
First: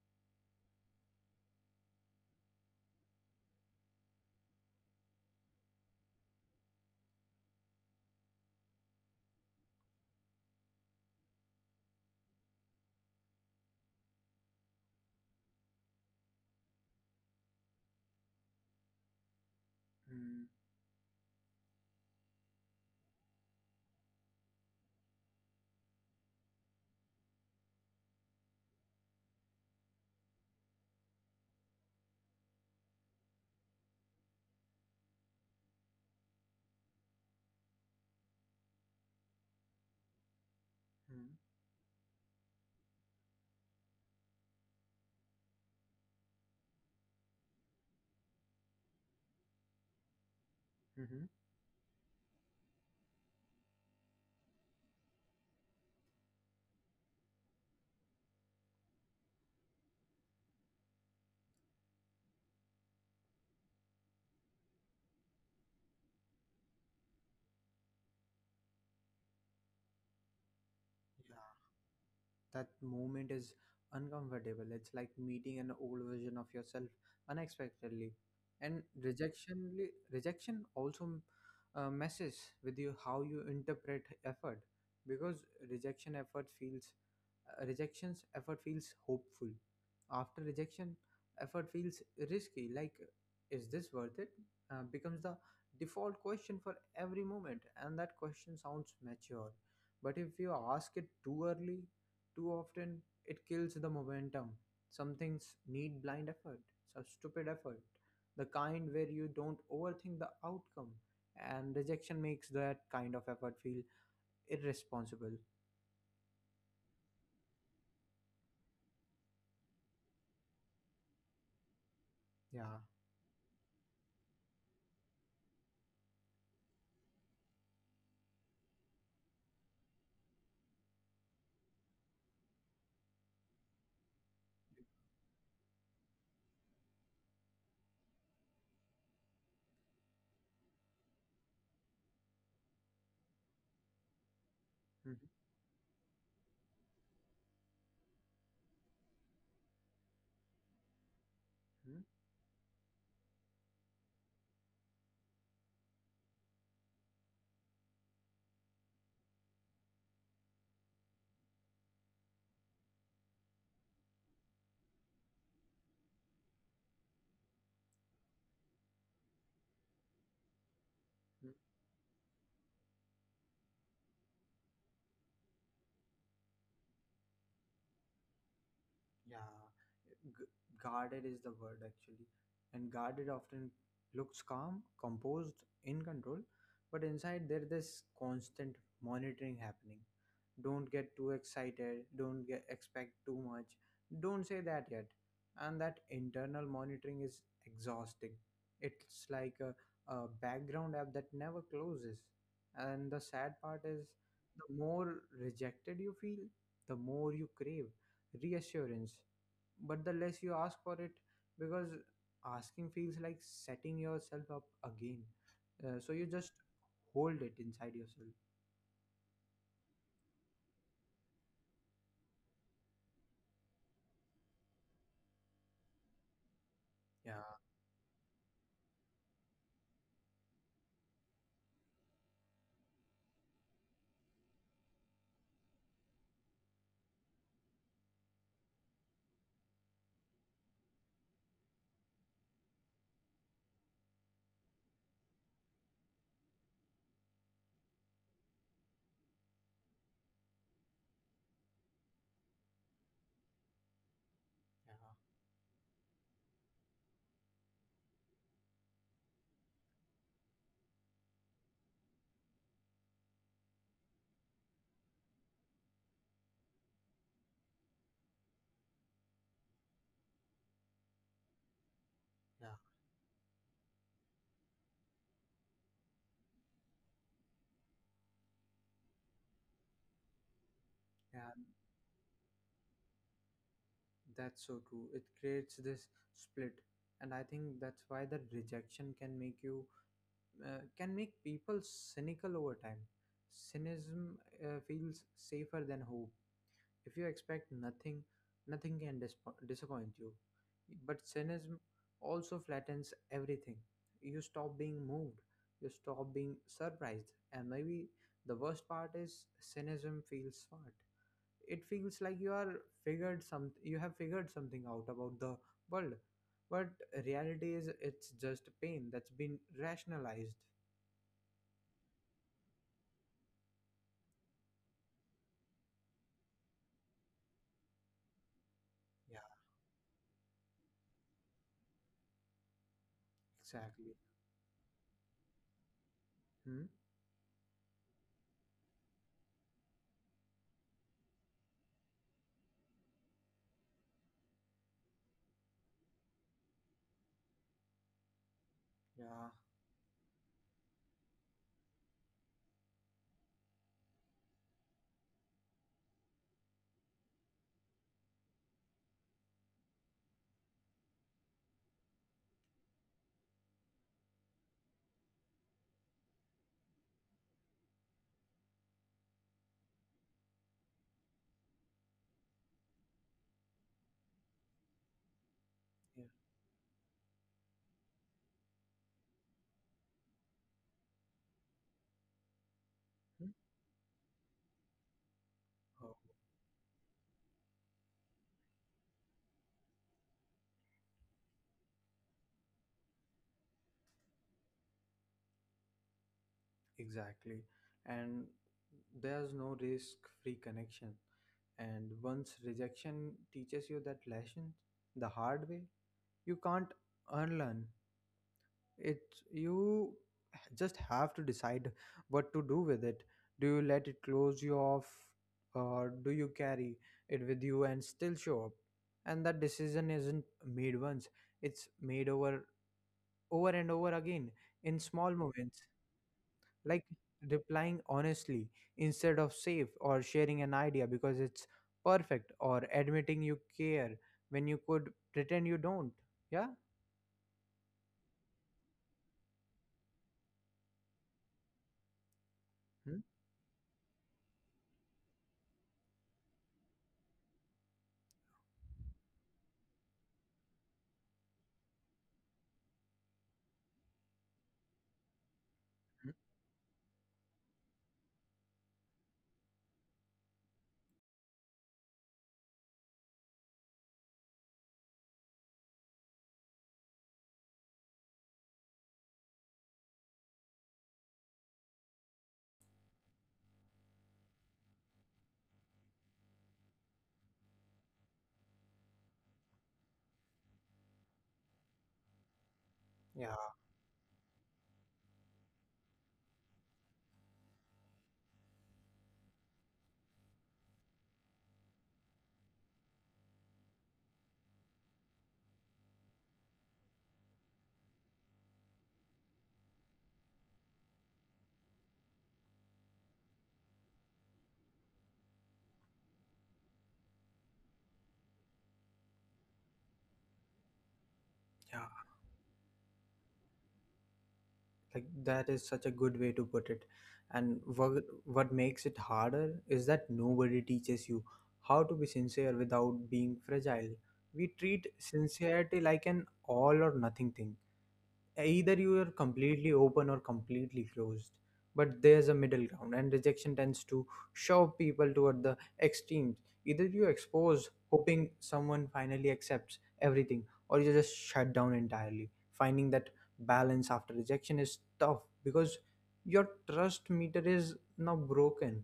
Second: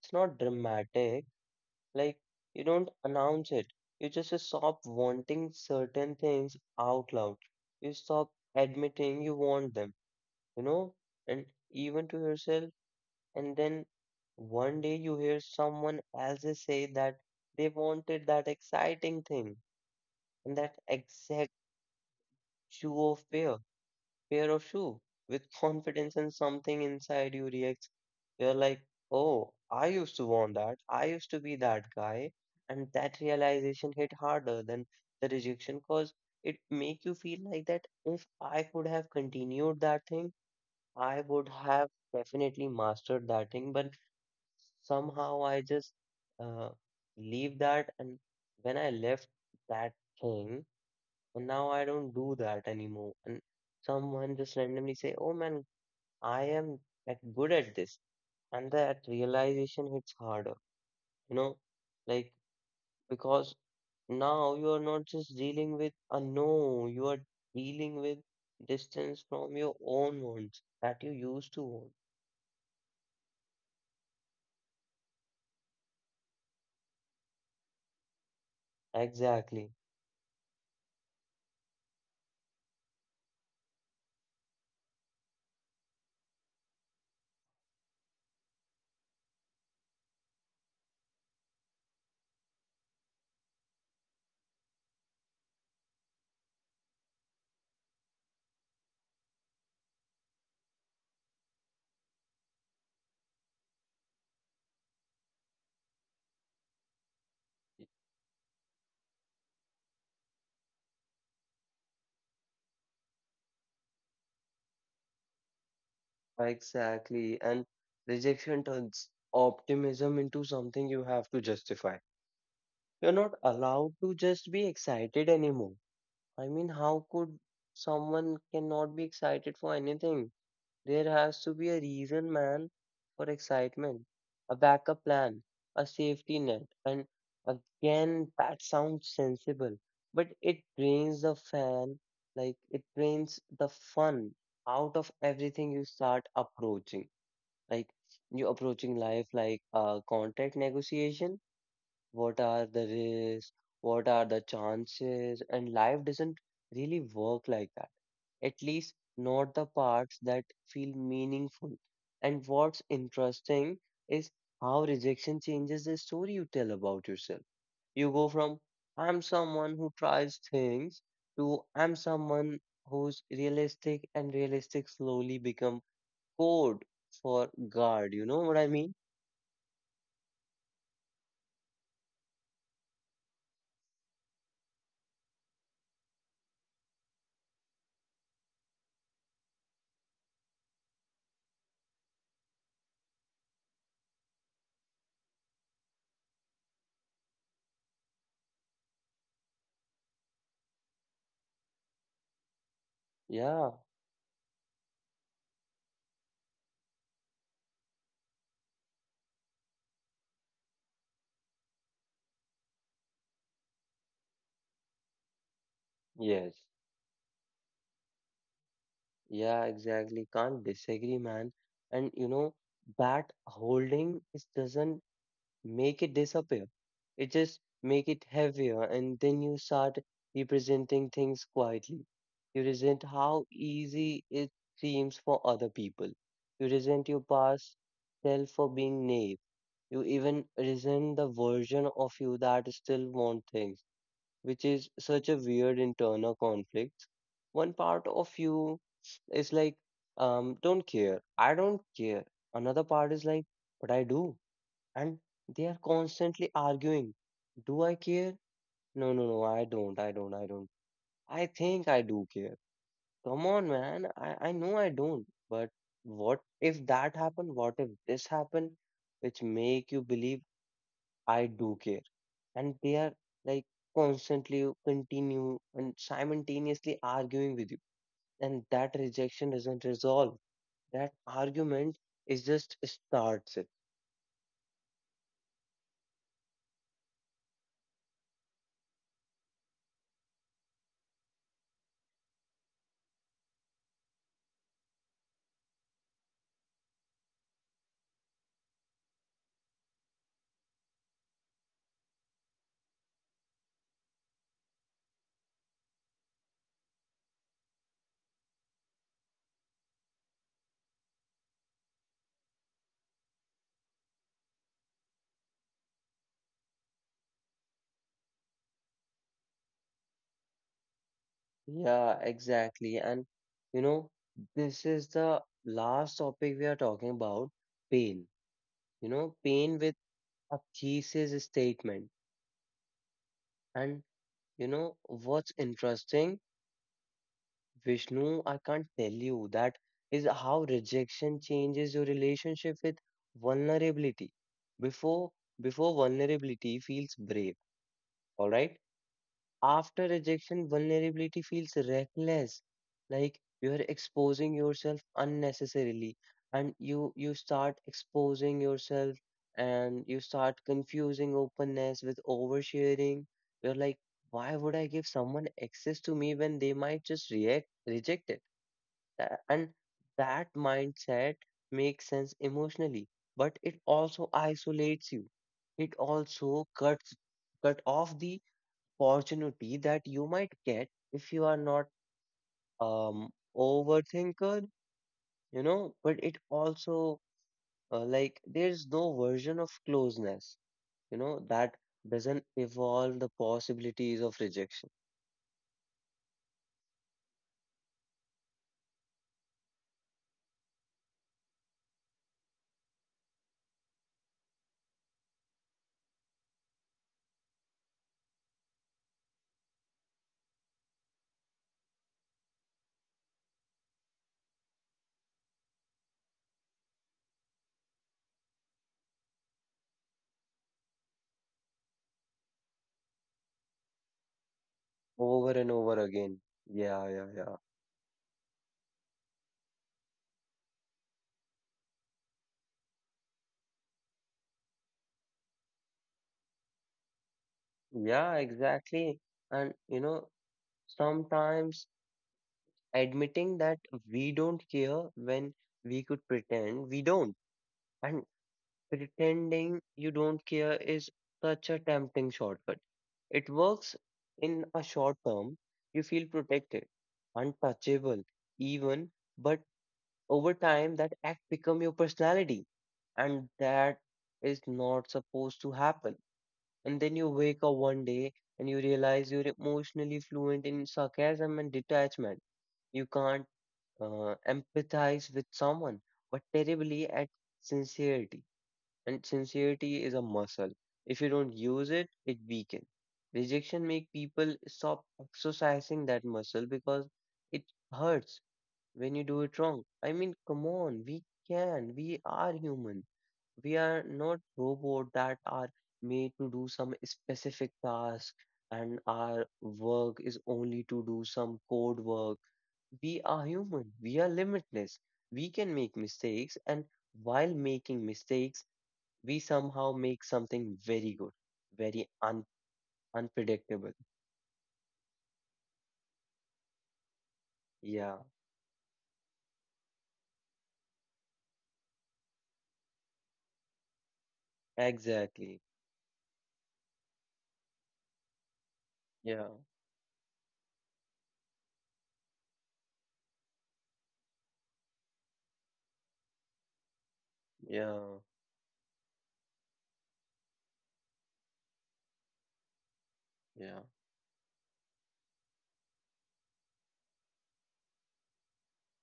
It's not dramatic. Like, you don't announce it. You just stop wanting certain things out loud. You stop admitting you want them, you know, and even to yourself. And then one day you hear someone else say that they wanted that exciting thing and that exact shoe of fear pair of shoe with confidence and something inside you reacts. You're like, oh, I used to want that. I used to be that guy. And that realization hit harder than the rejection cause it make you feel like that if I could have continued that thing, I
Mm-hmm.
would have definitely mastered that thing. But somehow I just uh, leave that. And when I left that thing,
Mm-hmm.
and now I don't do that anymore. And someone just randomly say, "Oh man, I am like good at this," and that realization hits harder. You know, like because now you are not just dealing with a no, you are dealing with distance from your own wants that you
Yeah.
used to want.
That moment is uncomfortable. It's like meeting an old version of yourself unexpectedly. And
Exactly,
rejection also messes with you how you interpret effort, because rejection effort feels rejection's effort feels hopeful. After rejection, effort feels risky. Like, is this worth it? Becomes the default question for every moment, and that question sounds mature. But if you ask it too early, too often, it kills the momentum. Some things need blind effort, some stupid effort, the kind where you don't overthink the outcome. And rejection makes that kind of effort feel irresponsible.
exactly. And rejection turns optimism into something you have to justify.
Yeah.
You're not allowed to just be excited anymore. I mean, how could someone cannot be excited for anything? There has to be a reason, man, for excitement, a backup plan, a safety net. And again, that sounds sensible, but it drains the fan, like it drains the fun out of
Mhm.
everything you start approaching. Like you approaching life like a contract negotiation what are the risks? What are the chances? And life doesn't really work like that. At least not the parts that feel meaningful. And what's interesting is how rejection changes the story you tell about yourself. You go from I'm someone who tries things
Mhm.
to I'm someone who's realistic and realistic slowly become code for God. You know what I mean?
Yeah, g- guarded is the word actually. And guarded often looks calm, composed, in control, but inside there this constant monitoring happening. Don't get too excited, don't get, expect too much, don't say that yet. And that internal monitoring is exhausting. It's like a background app that never closes. And the sad part
Yeah,
is, the more rejected you feel, the more you crave reassurance, but the less you ask for it, because asking feels like setting yourself up again, so you just
yes.
hold it inside yourself.
Yeah, exactly. Can't disagree, man. And you know, that holding is doesn't make it disappear. It
Yeah,
just make it heavier, and then you start representing things quietly. You resent how easy it seems for other people. You resent your past self for being naive. You even resent the version of you that still want things which is such a weird internal conflict. One part of you is like, don't care, I don't care. Another part is like, but I do.
yeah,
And they are constantly arguing, do I care? No, I don't. I think I do care. Come on, man, I know I don't. But what if that happened? What if this happened? Which make you believe I do care and
yeah.
they are like constantly continue and simultaneously arguing with you and that rejection doesn't resolve that
Yeah,
argument is just starts it
that's so true. It creates this split, and I think that's why the rejection can make you, can make people cynical over time. Cynicism feels safer than hope. If you expect nothing, nothing can disappoint you. But cynicism also flattens everything. You stop being moved, you stop being surprised, and maybe the worst part is cynicism feels smart. It feels like you are figured some you have figured something out about the world. But reality is, it's just pain that's been rationalized.
yeah exactly and you know this is the last topic we are talking about pain you know
Yeah,
pain with a thesis statement and
exactly.
you know what's interesting
Hmm?
Vishnu, I can't tell you that is how rejection changes your relationship with vulnerability. Before before vulnerability feels brave, all right?
Yeah.
After rejection, vulnerability feels reckless. Like you are exposing yourself unnecessarily and you start exposing yourself and you start confusing openness with oversharing. You're like, why would I give someone access to me when they might just react reject it? And that mindset makes sense emotionally, but it also isolates you. It
Yeah.
also cut off the opportunity that you might get if you are not um
Hmm?
overthinker, you know,
Oh.
but it also like there's no version of closeness, you know, that doesn't evolve the possibilities of rejection
Exactly. And there's no risk free connection. And once rejection teaches you that lesson the hard way, you can't unlearn. It You just have to decide what to do with it. Do you let it close you off, or do you carry it with you and still show up? And that decision isn't made once, it's made over and over again in small
over and
moments,
over again.
like
Yeah, yeah, yeah.
replying honestly instead of safe, or sharing an idea because it's perfect, or admitting you care when you could pretend you don't. Yeah.
Yeah, exactly. And you know, sometimes
Hmm?
admitting that we don't care when we could pretend we don't. And pretending you don't care is such a tempting shortcut. It works in a short term. You feel protected, untouchable, even, but over time that act become your personality. And that is not supposed to happen. And then you wake up one day and you realize you're emotionally fluent in sarcasm and detachment. You can't empathize with someone, but terribly at sincerity. And sincerity is a muscle. If you don't use it, it weakens.
Hmm. Yeah,
Rejection make people stop exercising that muscle because it hurts when you do it wrong. I mean, come on, we can, we are human. We are not robots that are made to do some specific task and our work is only to do some code work. We are human. We are limitless. We can make mistakes and while making mistakes, we somehow make something very good, very
yeah,
un unpredictable.
like that is such a good way to put it. And
Yeah,
what makes it harder is that nobody teaches you how to be sincere without being fragile. We treat
exactly.
sincerity like an all or nothing thing, either you are
Yeah,
completely open or completely closed. But there's a middle ground, and rejection tends to shove people toward the extremes, either you expose
yeah,
hoping someone finally accepts everything, or you just shut down entirely. Finding that
yeah.
balance after rejection is tough, because your trust meter is now broken.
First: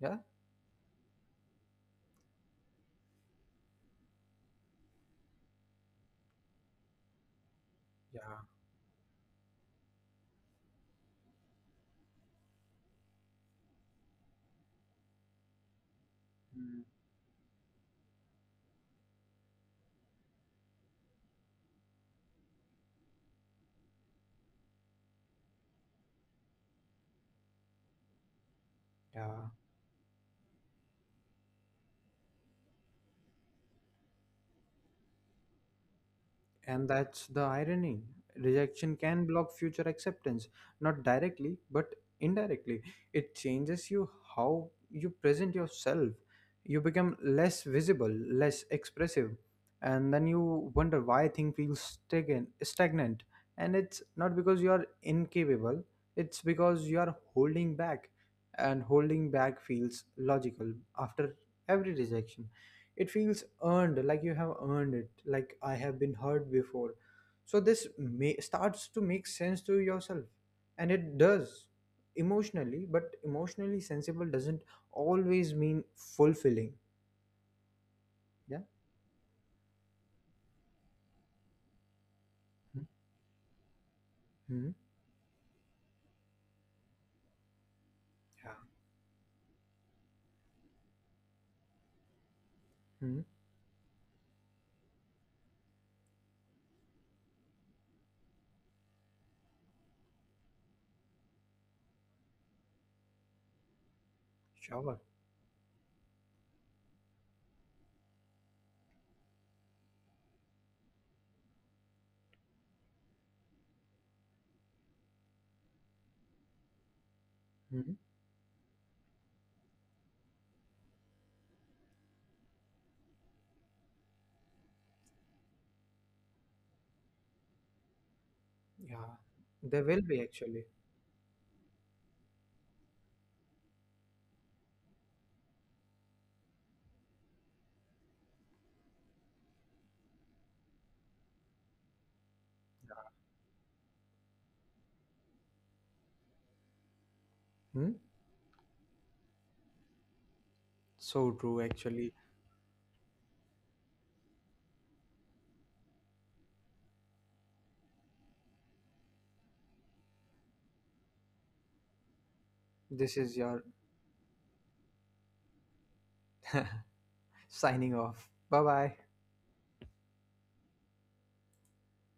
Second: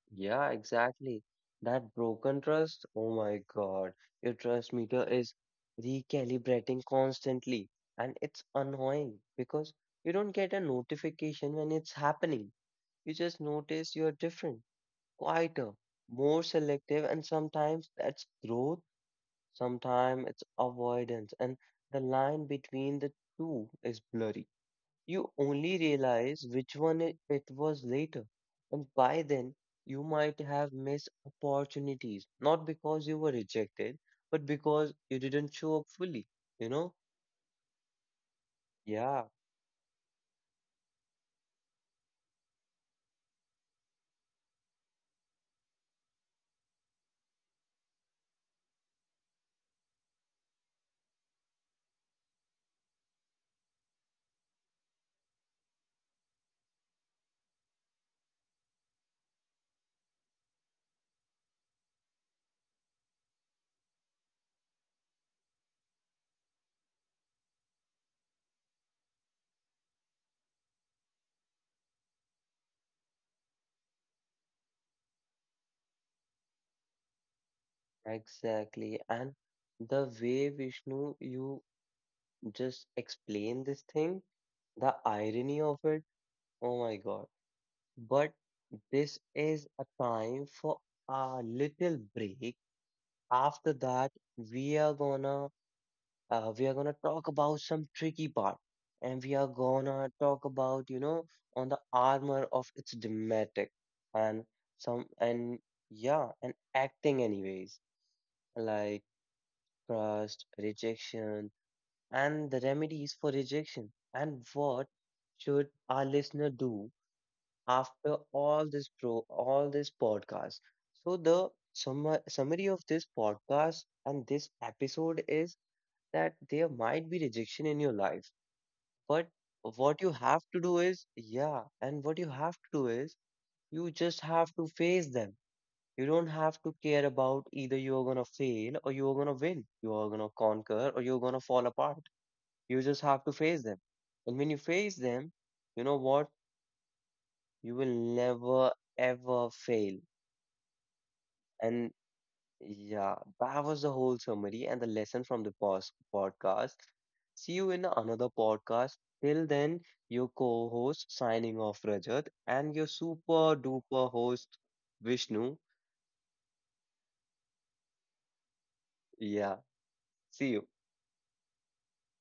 Yeah.
Yeah, exactly. That broken trust, oh my God, your trust meter is recalibrating constantly, and it's
Yeah.
annoying because you don't get a notification when it's happening. You just notice you're different, quieter, more
Mm.
selective, and sometimes that's growth, sometimes it's avoidance, and the line between the two is blurry. You only realize which one it was later. And by
Yeah.
then, you might have missed opportunities, not because you were rejected, but because you didn't show up fully, you
And
know?
that's the irony. Rejection
Yeah,
can block future acceptance, not directly, but indirectly. It changes you how you present yourself. You become less visible, less expressive, and then you wonder why things feel stagnant. And it's not because you are incapable, it's because you are holding back, and holding back feels logical after every rejection. It feels earned, like you have earned it, like I have been heard before. So starts to make sense to yourself, and it does emotionally, but emotionally sensible doesn't always mean fulfilling. Yeah.
exactly. And the way Vishnu, you just explain this thing,
Hmm.
the irony of it, oh my God. But
Yeah.
this is a time for a little break.
Hmm.
After that, we are gonna we are gonna talk about some tricky part, and we are gonna talk about you know on the armor of its dramatic and
Sure.
some and yeah and acting anyways like trust, rejection, and the remedies for rejection and what should our listener do
Hmm.
after all this podcast. So the summary of this podcast and this episode is that there might be rejection in your life
Yeah.
but
There
what
will
you
be
have to
actually.
do is, yeah, and what you have to do is, you just have to face them. You don't have to care about either you're gonna fail or you're gonna win, you're gonna conquer or you're gonna fall apart. You just have to face them. And when you face them, you know what? You will
Hmm?
never ever fail.
So true,
And
actually.
yeah, that was the whole summary and the lesson from the podcast. See you in another podcast. Till then, your co host signing off, Rajat, and your
This is
super
your
duper host, Vishnu.
signing off. Bye bye.
Yeah, see you.